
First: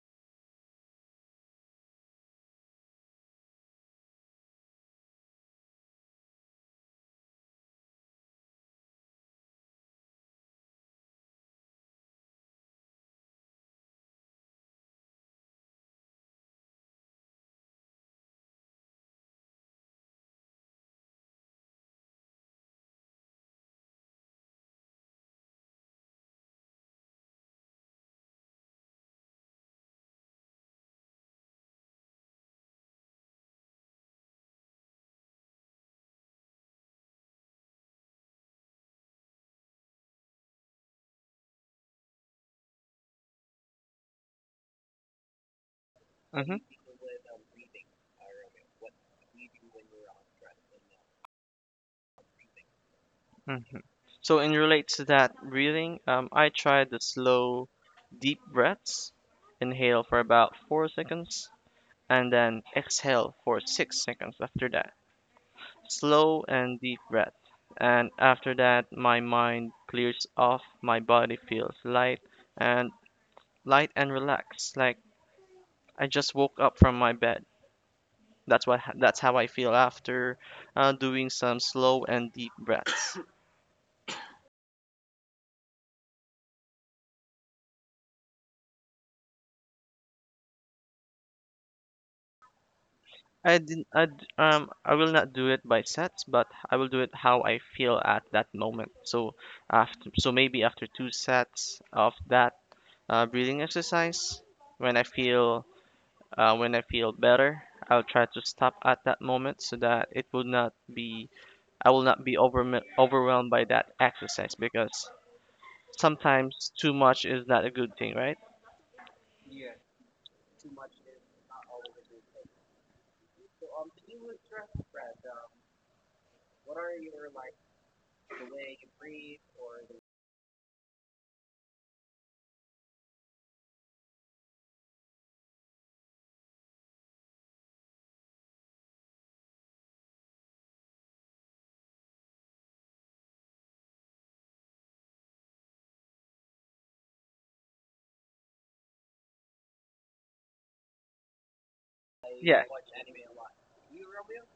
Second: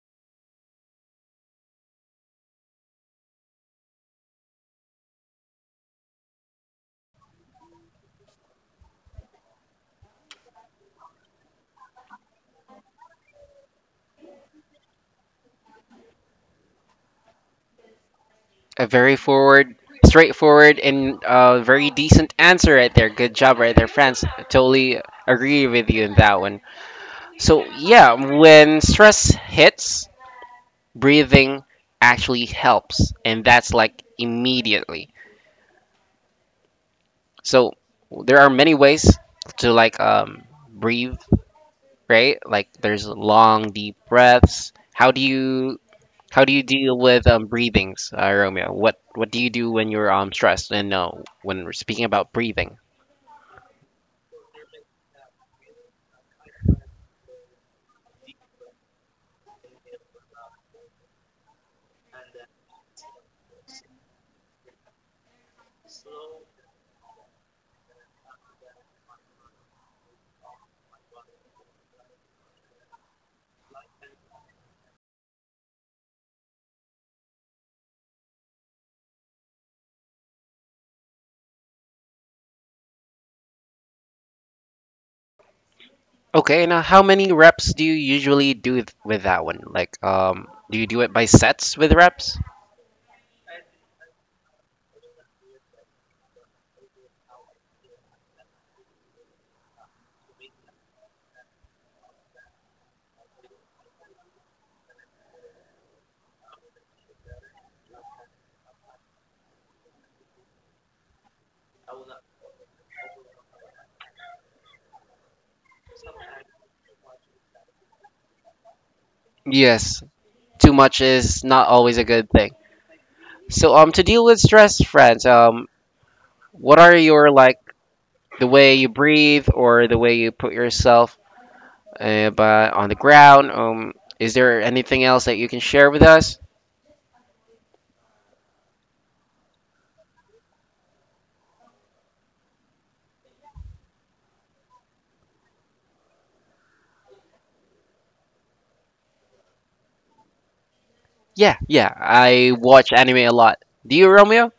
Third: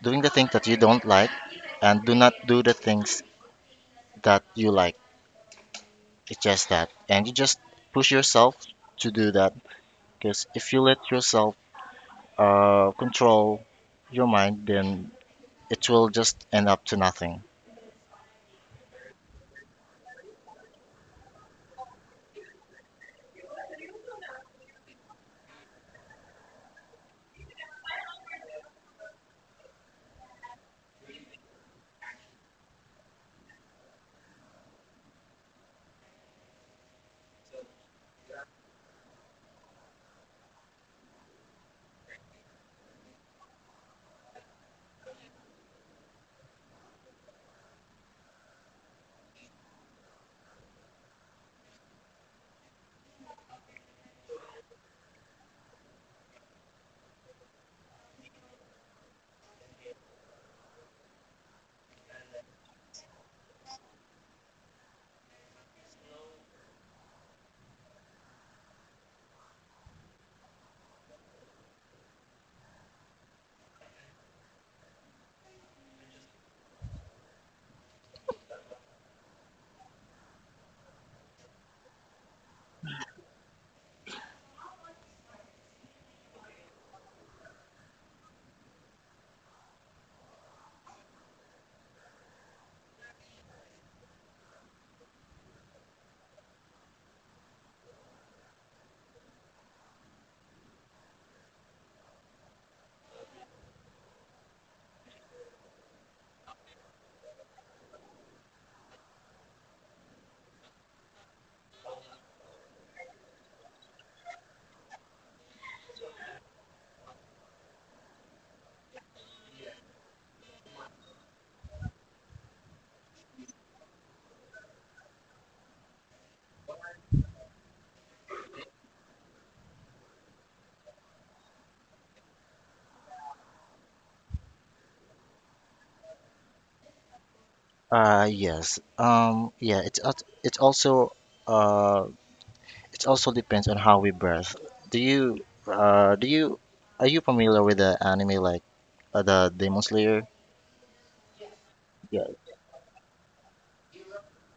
Speaker 2: doing the thing that you don't like and do not do the things that you like. It's just that, and you just push yourself to do that because if you let yourself control your mind, then it will just end up to nothing.
Speaker 1: A very forward, straightforward, and very decent answer right there. Good job right there, France. I totally agree with you in that one. So, yeah, when stress hits, breathing actually helps, and that's like immediately. So, there are many ways to like breathe, right? Like, there's long, deep breaths. How do you
Speaker 3: Mhm.
Speaker 1: deal with breathings, Romeo? What do you do when you're stressed? And when we're speaking about breathing,
Speaker 3: Hmm. So, in relates to that breathing, I tried the slow, deep breaths. Inhale for about 4 seconds, and then exhale for 6 seconds after that. Slow and deep breath. And after that, my mind clears off, my body feels light and relaxed. Like I just woke up from my bed. That's what that's how I feel after doing some slow and deep breaths.
Speaker 1: okay. Now, how many reps do you usually do with that one? Like, do you do it by sets with reps?
Speaker 3: I didn't. I will not do it by sets, but I will do it how I feel at that moment. So after, so maybe after two sets of that breathing exercise, when I feel when I feel better, I'll try to stop at that moment so that it will not be. I will not be overwhelmed by that exercise because sometimes too much is not a good thing, right?
Speaker 1: Yes, too much is not always a good thing. So, to deal with stress, friends, what are your like the way you breathe or the way you put yourself on the ground? Is there anything else that you can share with us?
Speaker 2: Yes. Yeah. It's also uh, it also depends on how we birth. Do you do you are you familiar with the anime like the Demon Slayer?
Speaker 1: Yeah, yeah.
Speaker 2: Yeah.
Speaker 1: I
Speaker 3: Yeah.
Speaker 1: watch anime a lot. Do you, Romeo?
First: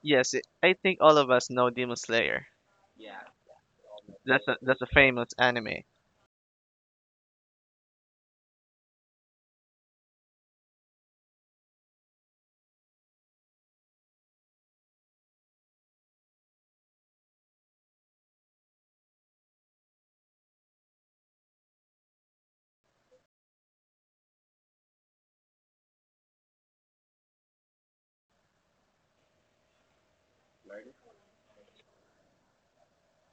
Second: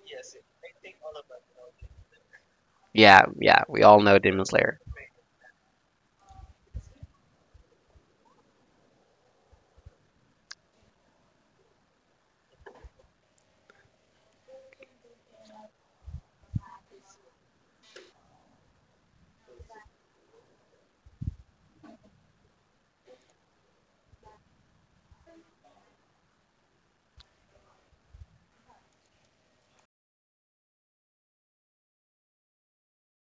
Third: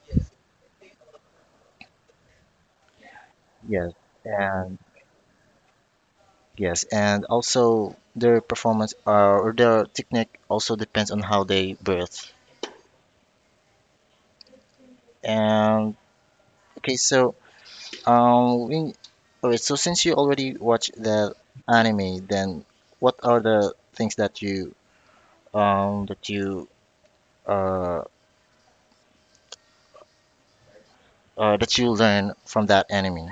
Speaker 3: Yes. It, I think all of us know Demon Slayer.
Speaker 1: Yeah, yeah. We
Speaker 2: Yes.
Speaker 1: all know Demon
Speaker 3: That's
Speaker 2: And
Speaker 1: Slayer.
Speaker 3: a famous anime.
Speaker 2: yes, and also their performance or their technique also depends on how they birth. Um, okay, so um, we, okay, so since you already watched the anime, then what are the things that you uh, that you learn from that anime?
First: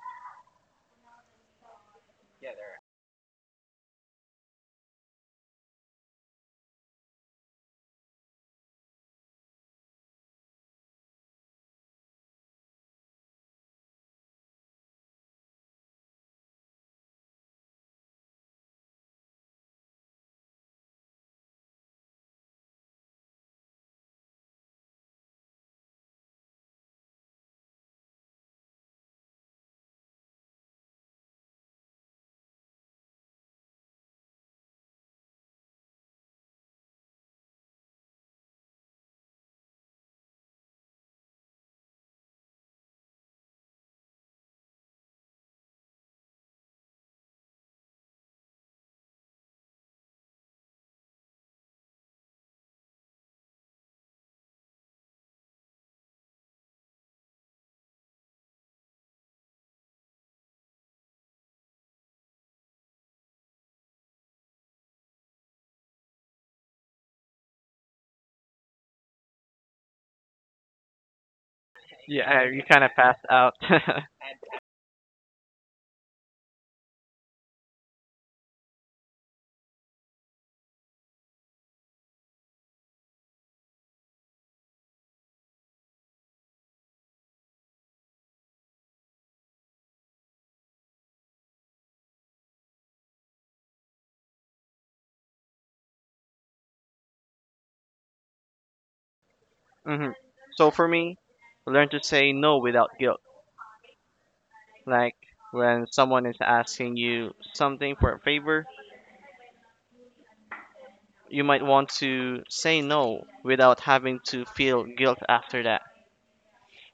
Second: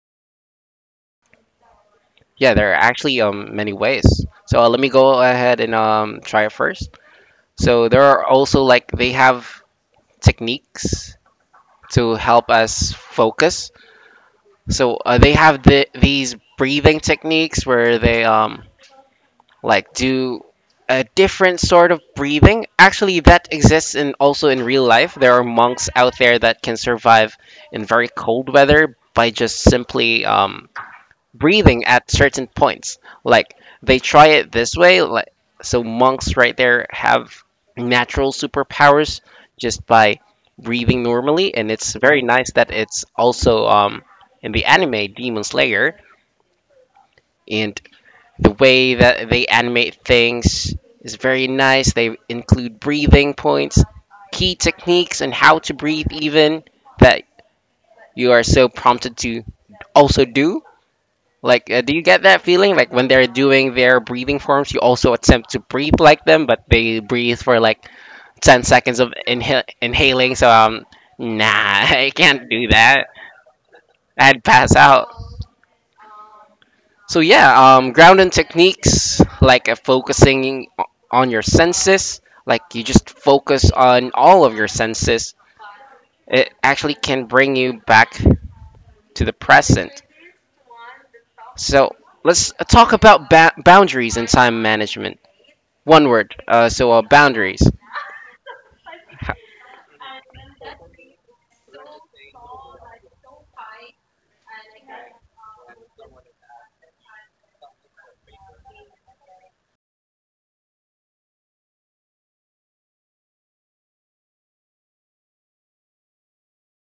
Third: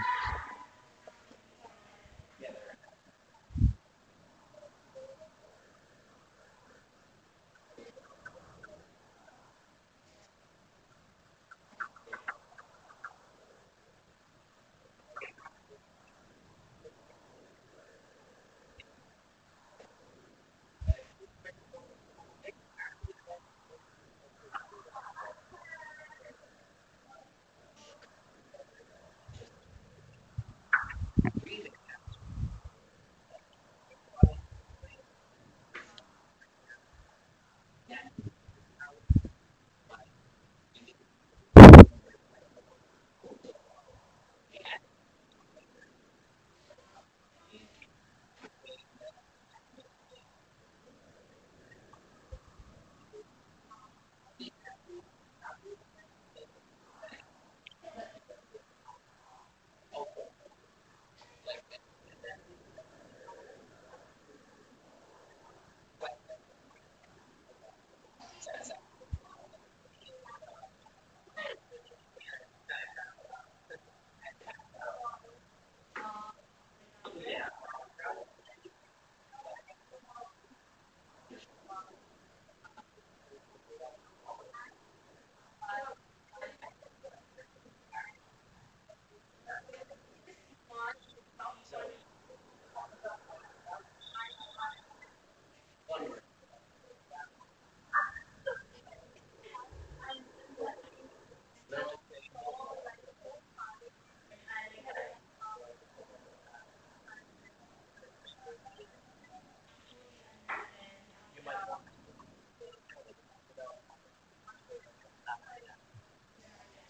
Speaker 1: Yeah, there are actually many ways. So let me go ahead and try it first. So there are also like they have techniques to help us focus. So they have these breathing techniques where they do a different sort of breathing. Actually, that exists in also in real life. There are monks out there that can survive in very cold weather by just simply breathing at certain points. Like they try it this way. Like so, monks right there have natural superpowers just by breathing normally, and it's very nice that it's also in the anime Demon Slayer. And the way that they animate things is very nice. They include breathing points, key techniques, and how to breathe, even that you are so prompted to also do. Like, do you get that feeling? Like, when they're doing their breathing forms, you also attempt to breathe like them, but they breathe for like 10 seconds of inhaling. So, nah, I
Speaker 3: Yeah,
Speaker 1: can't
Speaker 3: you
Speaker 1: do
Speaker 3: kind of
Speaker 1: that.
Speaker 3: passed out.
Speaker 1: I'd pass out. So yeah, grounding techniques like focusing on your senses, like you just focus on all of your senses. It actually can bring you back to the present. So let's talk about boundaries and time management. One word. Boundaries. Ha-
Speaker 3: Hmm. So for me, learn to say no without guilt. Like when someone is asking you something for a favor, you might want to say no without having to feel guilt after that.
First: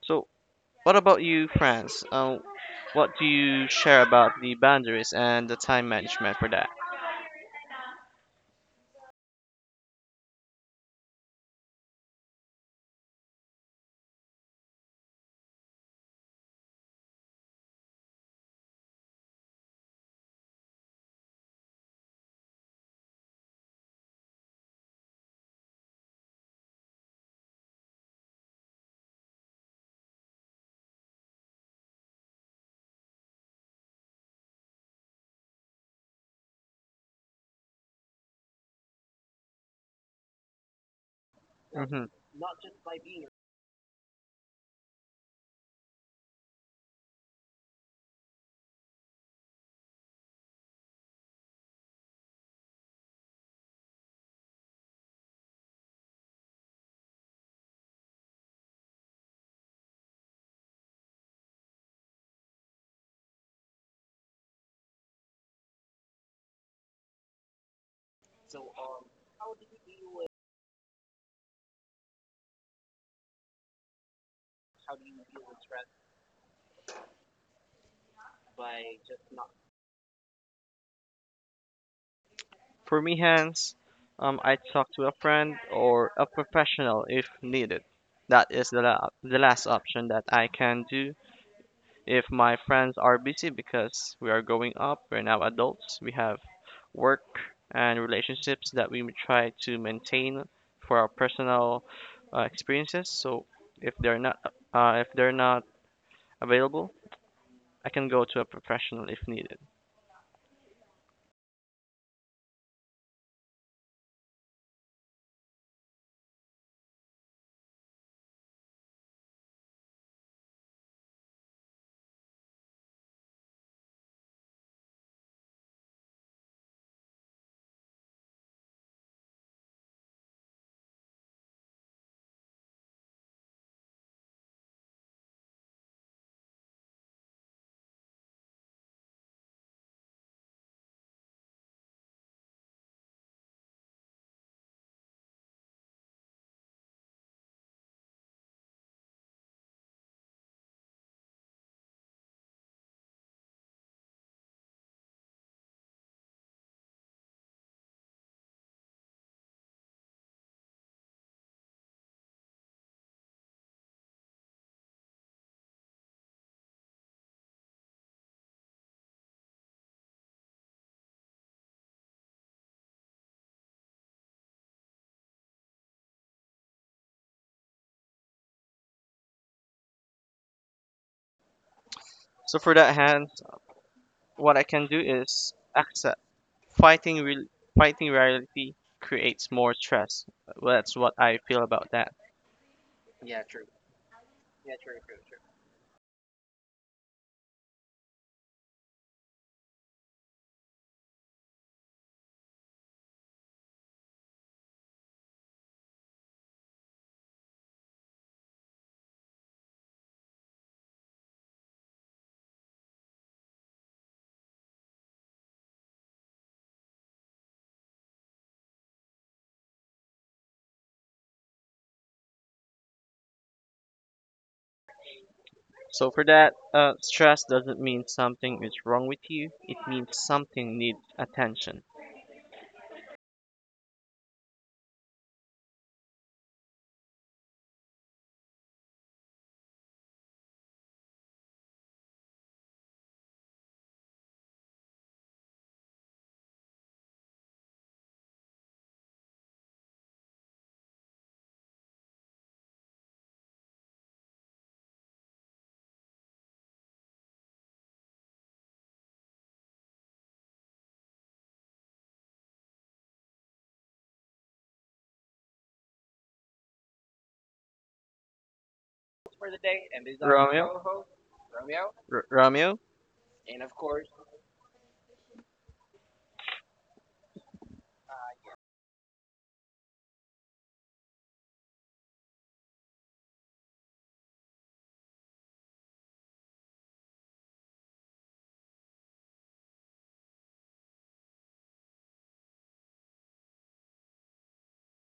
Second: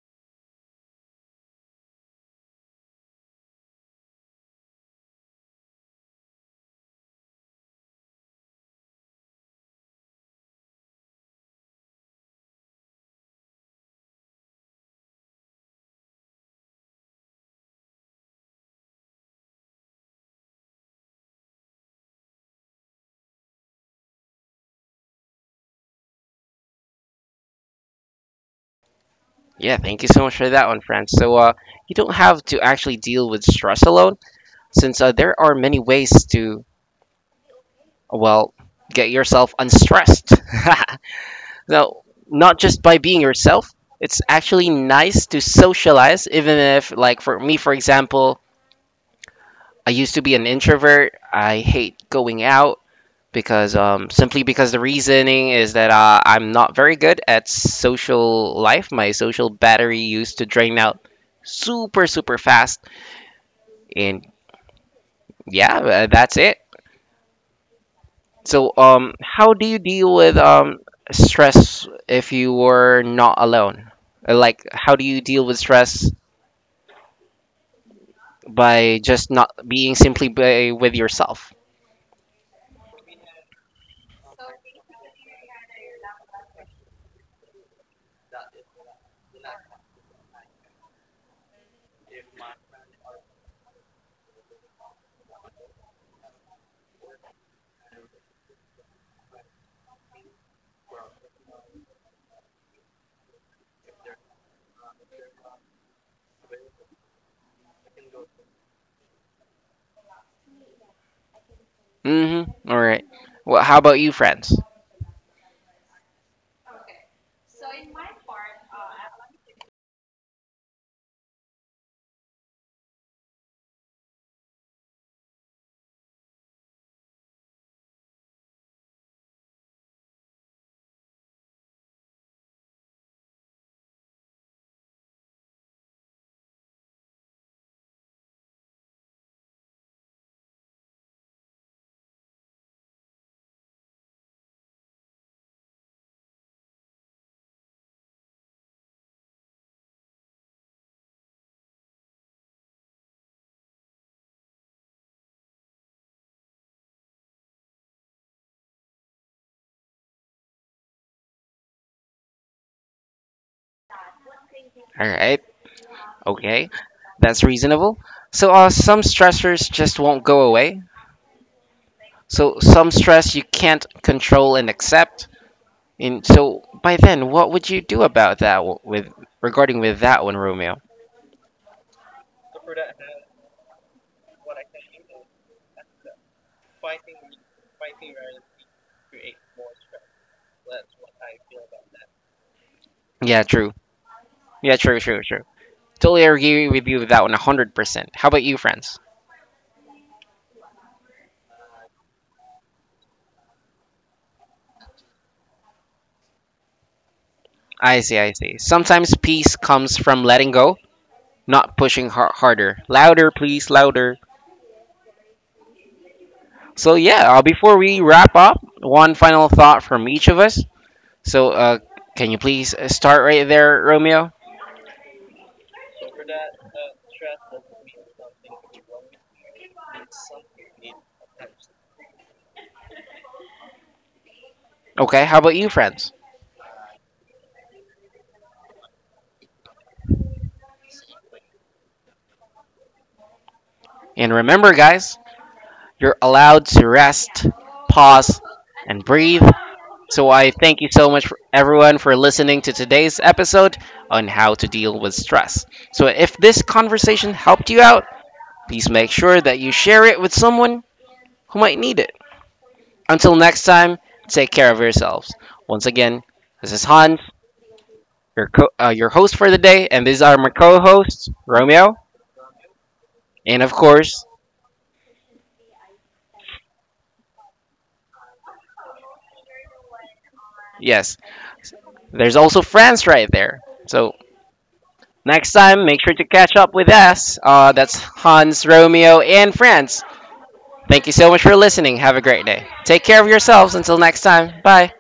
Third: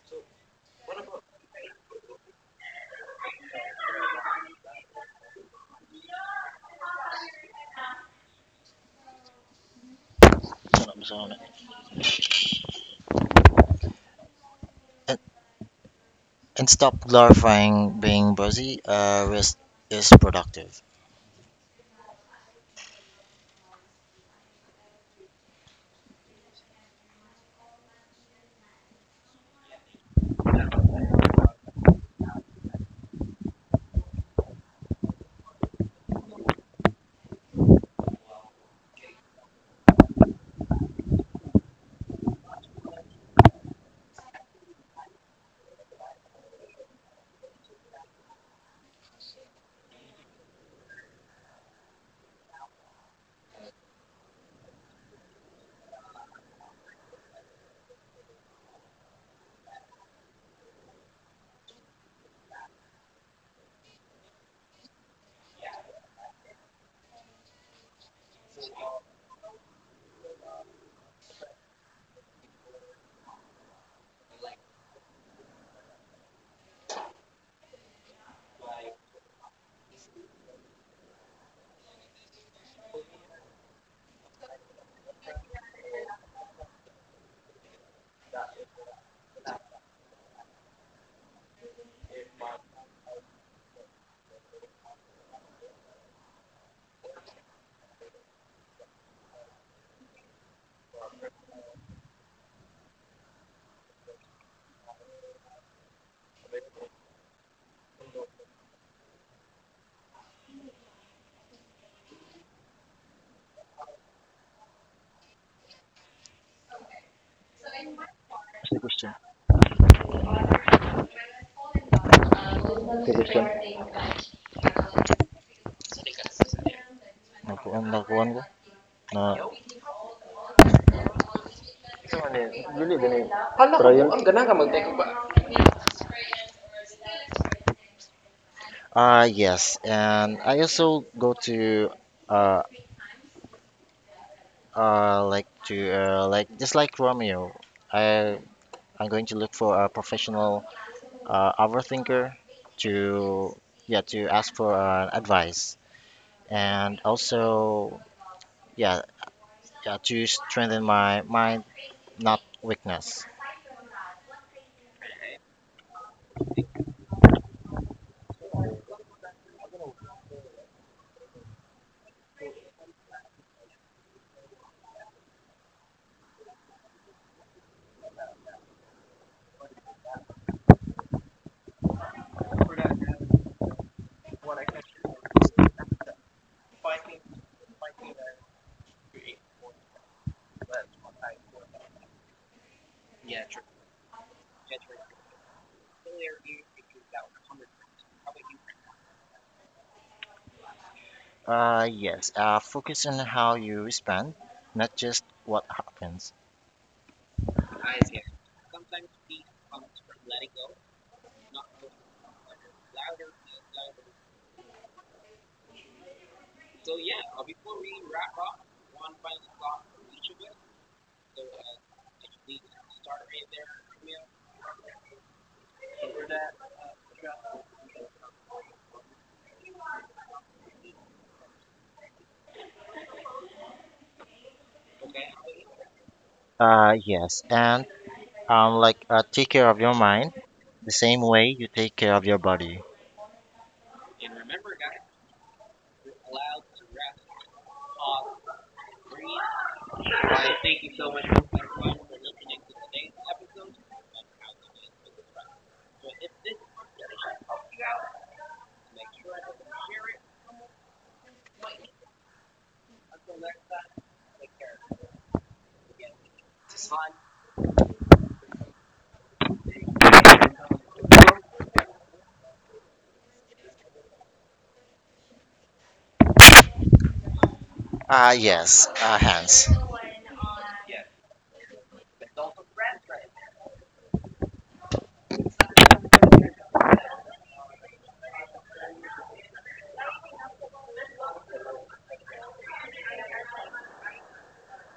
Speaker 3: So what about you, France? What do you share about the boundaries and the time management for that?
Speaker 2: And, and stop glorifying being busy. Rest is productive.
Speaker 1: Yeah, thank you so much for that one, friends. So you don't have to actually deal with stress alone, since there are many ways to well get yourself unstressed. Now, not just by being yourself, it's actually nice to socialize, even if, like, for me, for example, I used to be an introvert. I hate going out because, simply because the reasoning is that I'm not very good at social life. My social battery used to drain out super, super fast. And yeah, that's it. So, how do you deal with stress if you were not alone? Like, how do you deal with stress by just not being simply by, with yourself.
Speaker 3: For me, hands, I talk to a friend or a professional if needed. That is the last option that I can do if my friends are busy because we are growing up, we're now adults, we have work and relationships that we try to maintain for our personal experiences. So if they're not if they're not available, I can go to a professional if needed.
Speaker 1: Mm-hmm. All right. Well, how about you, friends?
Speaker 2: What's the question? Nakuha- nakuhaan ko? Na- ko, Trial? Ang Yes, and I also go to. Uh, uh, like to like just like Romeo, I I'm going to look for a professional overthinker to yeah to ask for advice and also yeah yeah to strengthen my mind not weakness.
Speaker 1: All right. Okay. That's reasonable. So, some stressors just won't go away. So, some stress you can't control and accept. And so, by then, what would you do about that with regarding with that one, Romeo?
Speaker 3: So for that, Hans, what I can do is access Fighting real fighting reality creates more stress. Well, that's what I feel about that.
Speaker 1: Yeah, true. Yeah, true, true, true. Totally agree with you with that one, 100%. How about you, friends?
Speaker 2: Yes, focus on how you respond, not just what happens.
Speaker 1: I see, I see. Sometimes peace comes from letting go, not pushing harder. Louder, please, louder. So yeah, before we wrap up, one final thought from each of us. So can you please start right there, Romeo?
Speaker 3: So for that, stress doesn't mean something is wrong with you. It means something needs attention.
Speaker 1: Okay, how about you, friends?
Speaker 2: Yes, and take care of your mind the same way you take care of your body.
Speaker 1: And remember, guys, you're allowed to rest, pause, and breathe. So I thank you so much, for everyone, for listening to today's episode on how to deal with stress. So if this conversation helped you out, please make sure that you share it with someone who might need it. Until next time, take care of yourselves. Once again, this is Hans, your host
Speaker 3: For
Speaker 1: for the
Speaker 3: the
Speaker 1: day,
Speaker 3: day,
Speaker 1: and
Speaker 3: and this
Speaker 1: these
Speaker 3: is
Speaker 1: are my
Speaker 3: Romeo,
Speaker 1: co-hosts, Romeo,
Speaker 3: Romeo.
Speaker 1: and of course,
Speaker 2: Yes, hands.
Speaker 1: yes, there's also France right there. So next time, make sure to catch up with us. That's Hans, Romeo, and France. Thank you so much for listening. Have a great day. Take care of yourselves. Until next time, bye.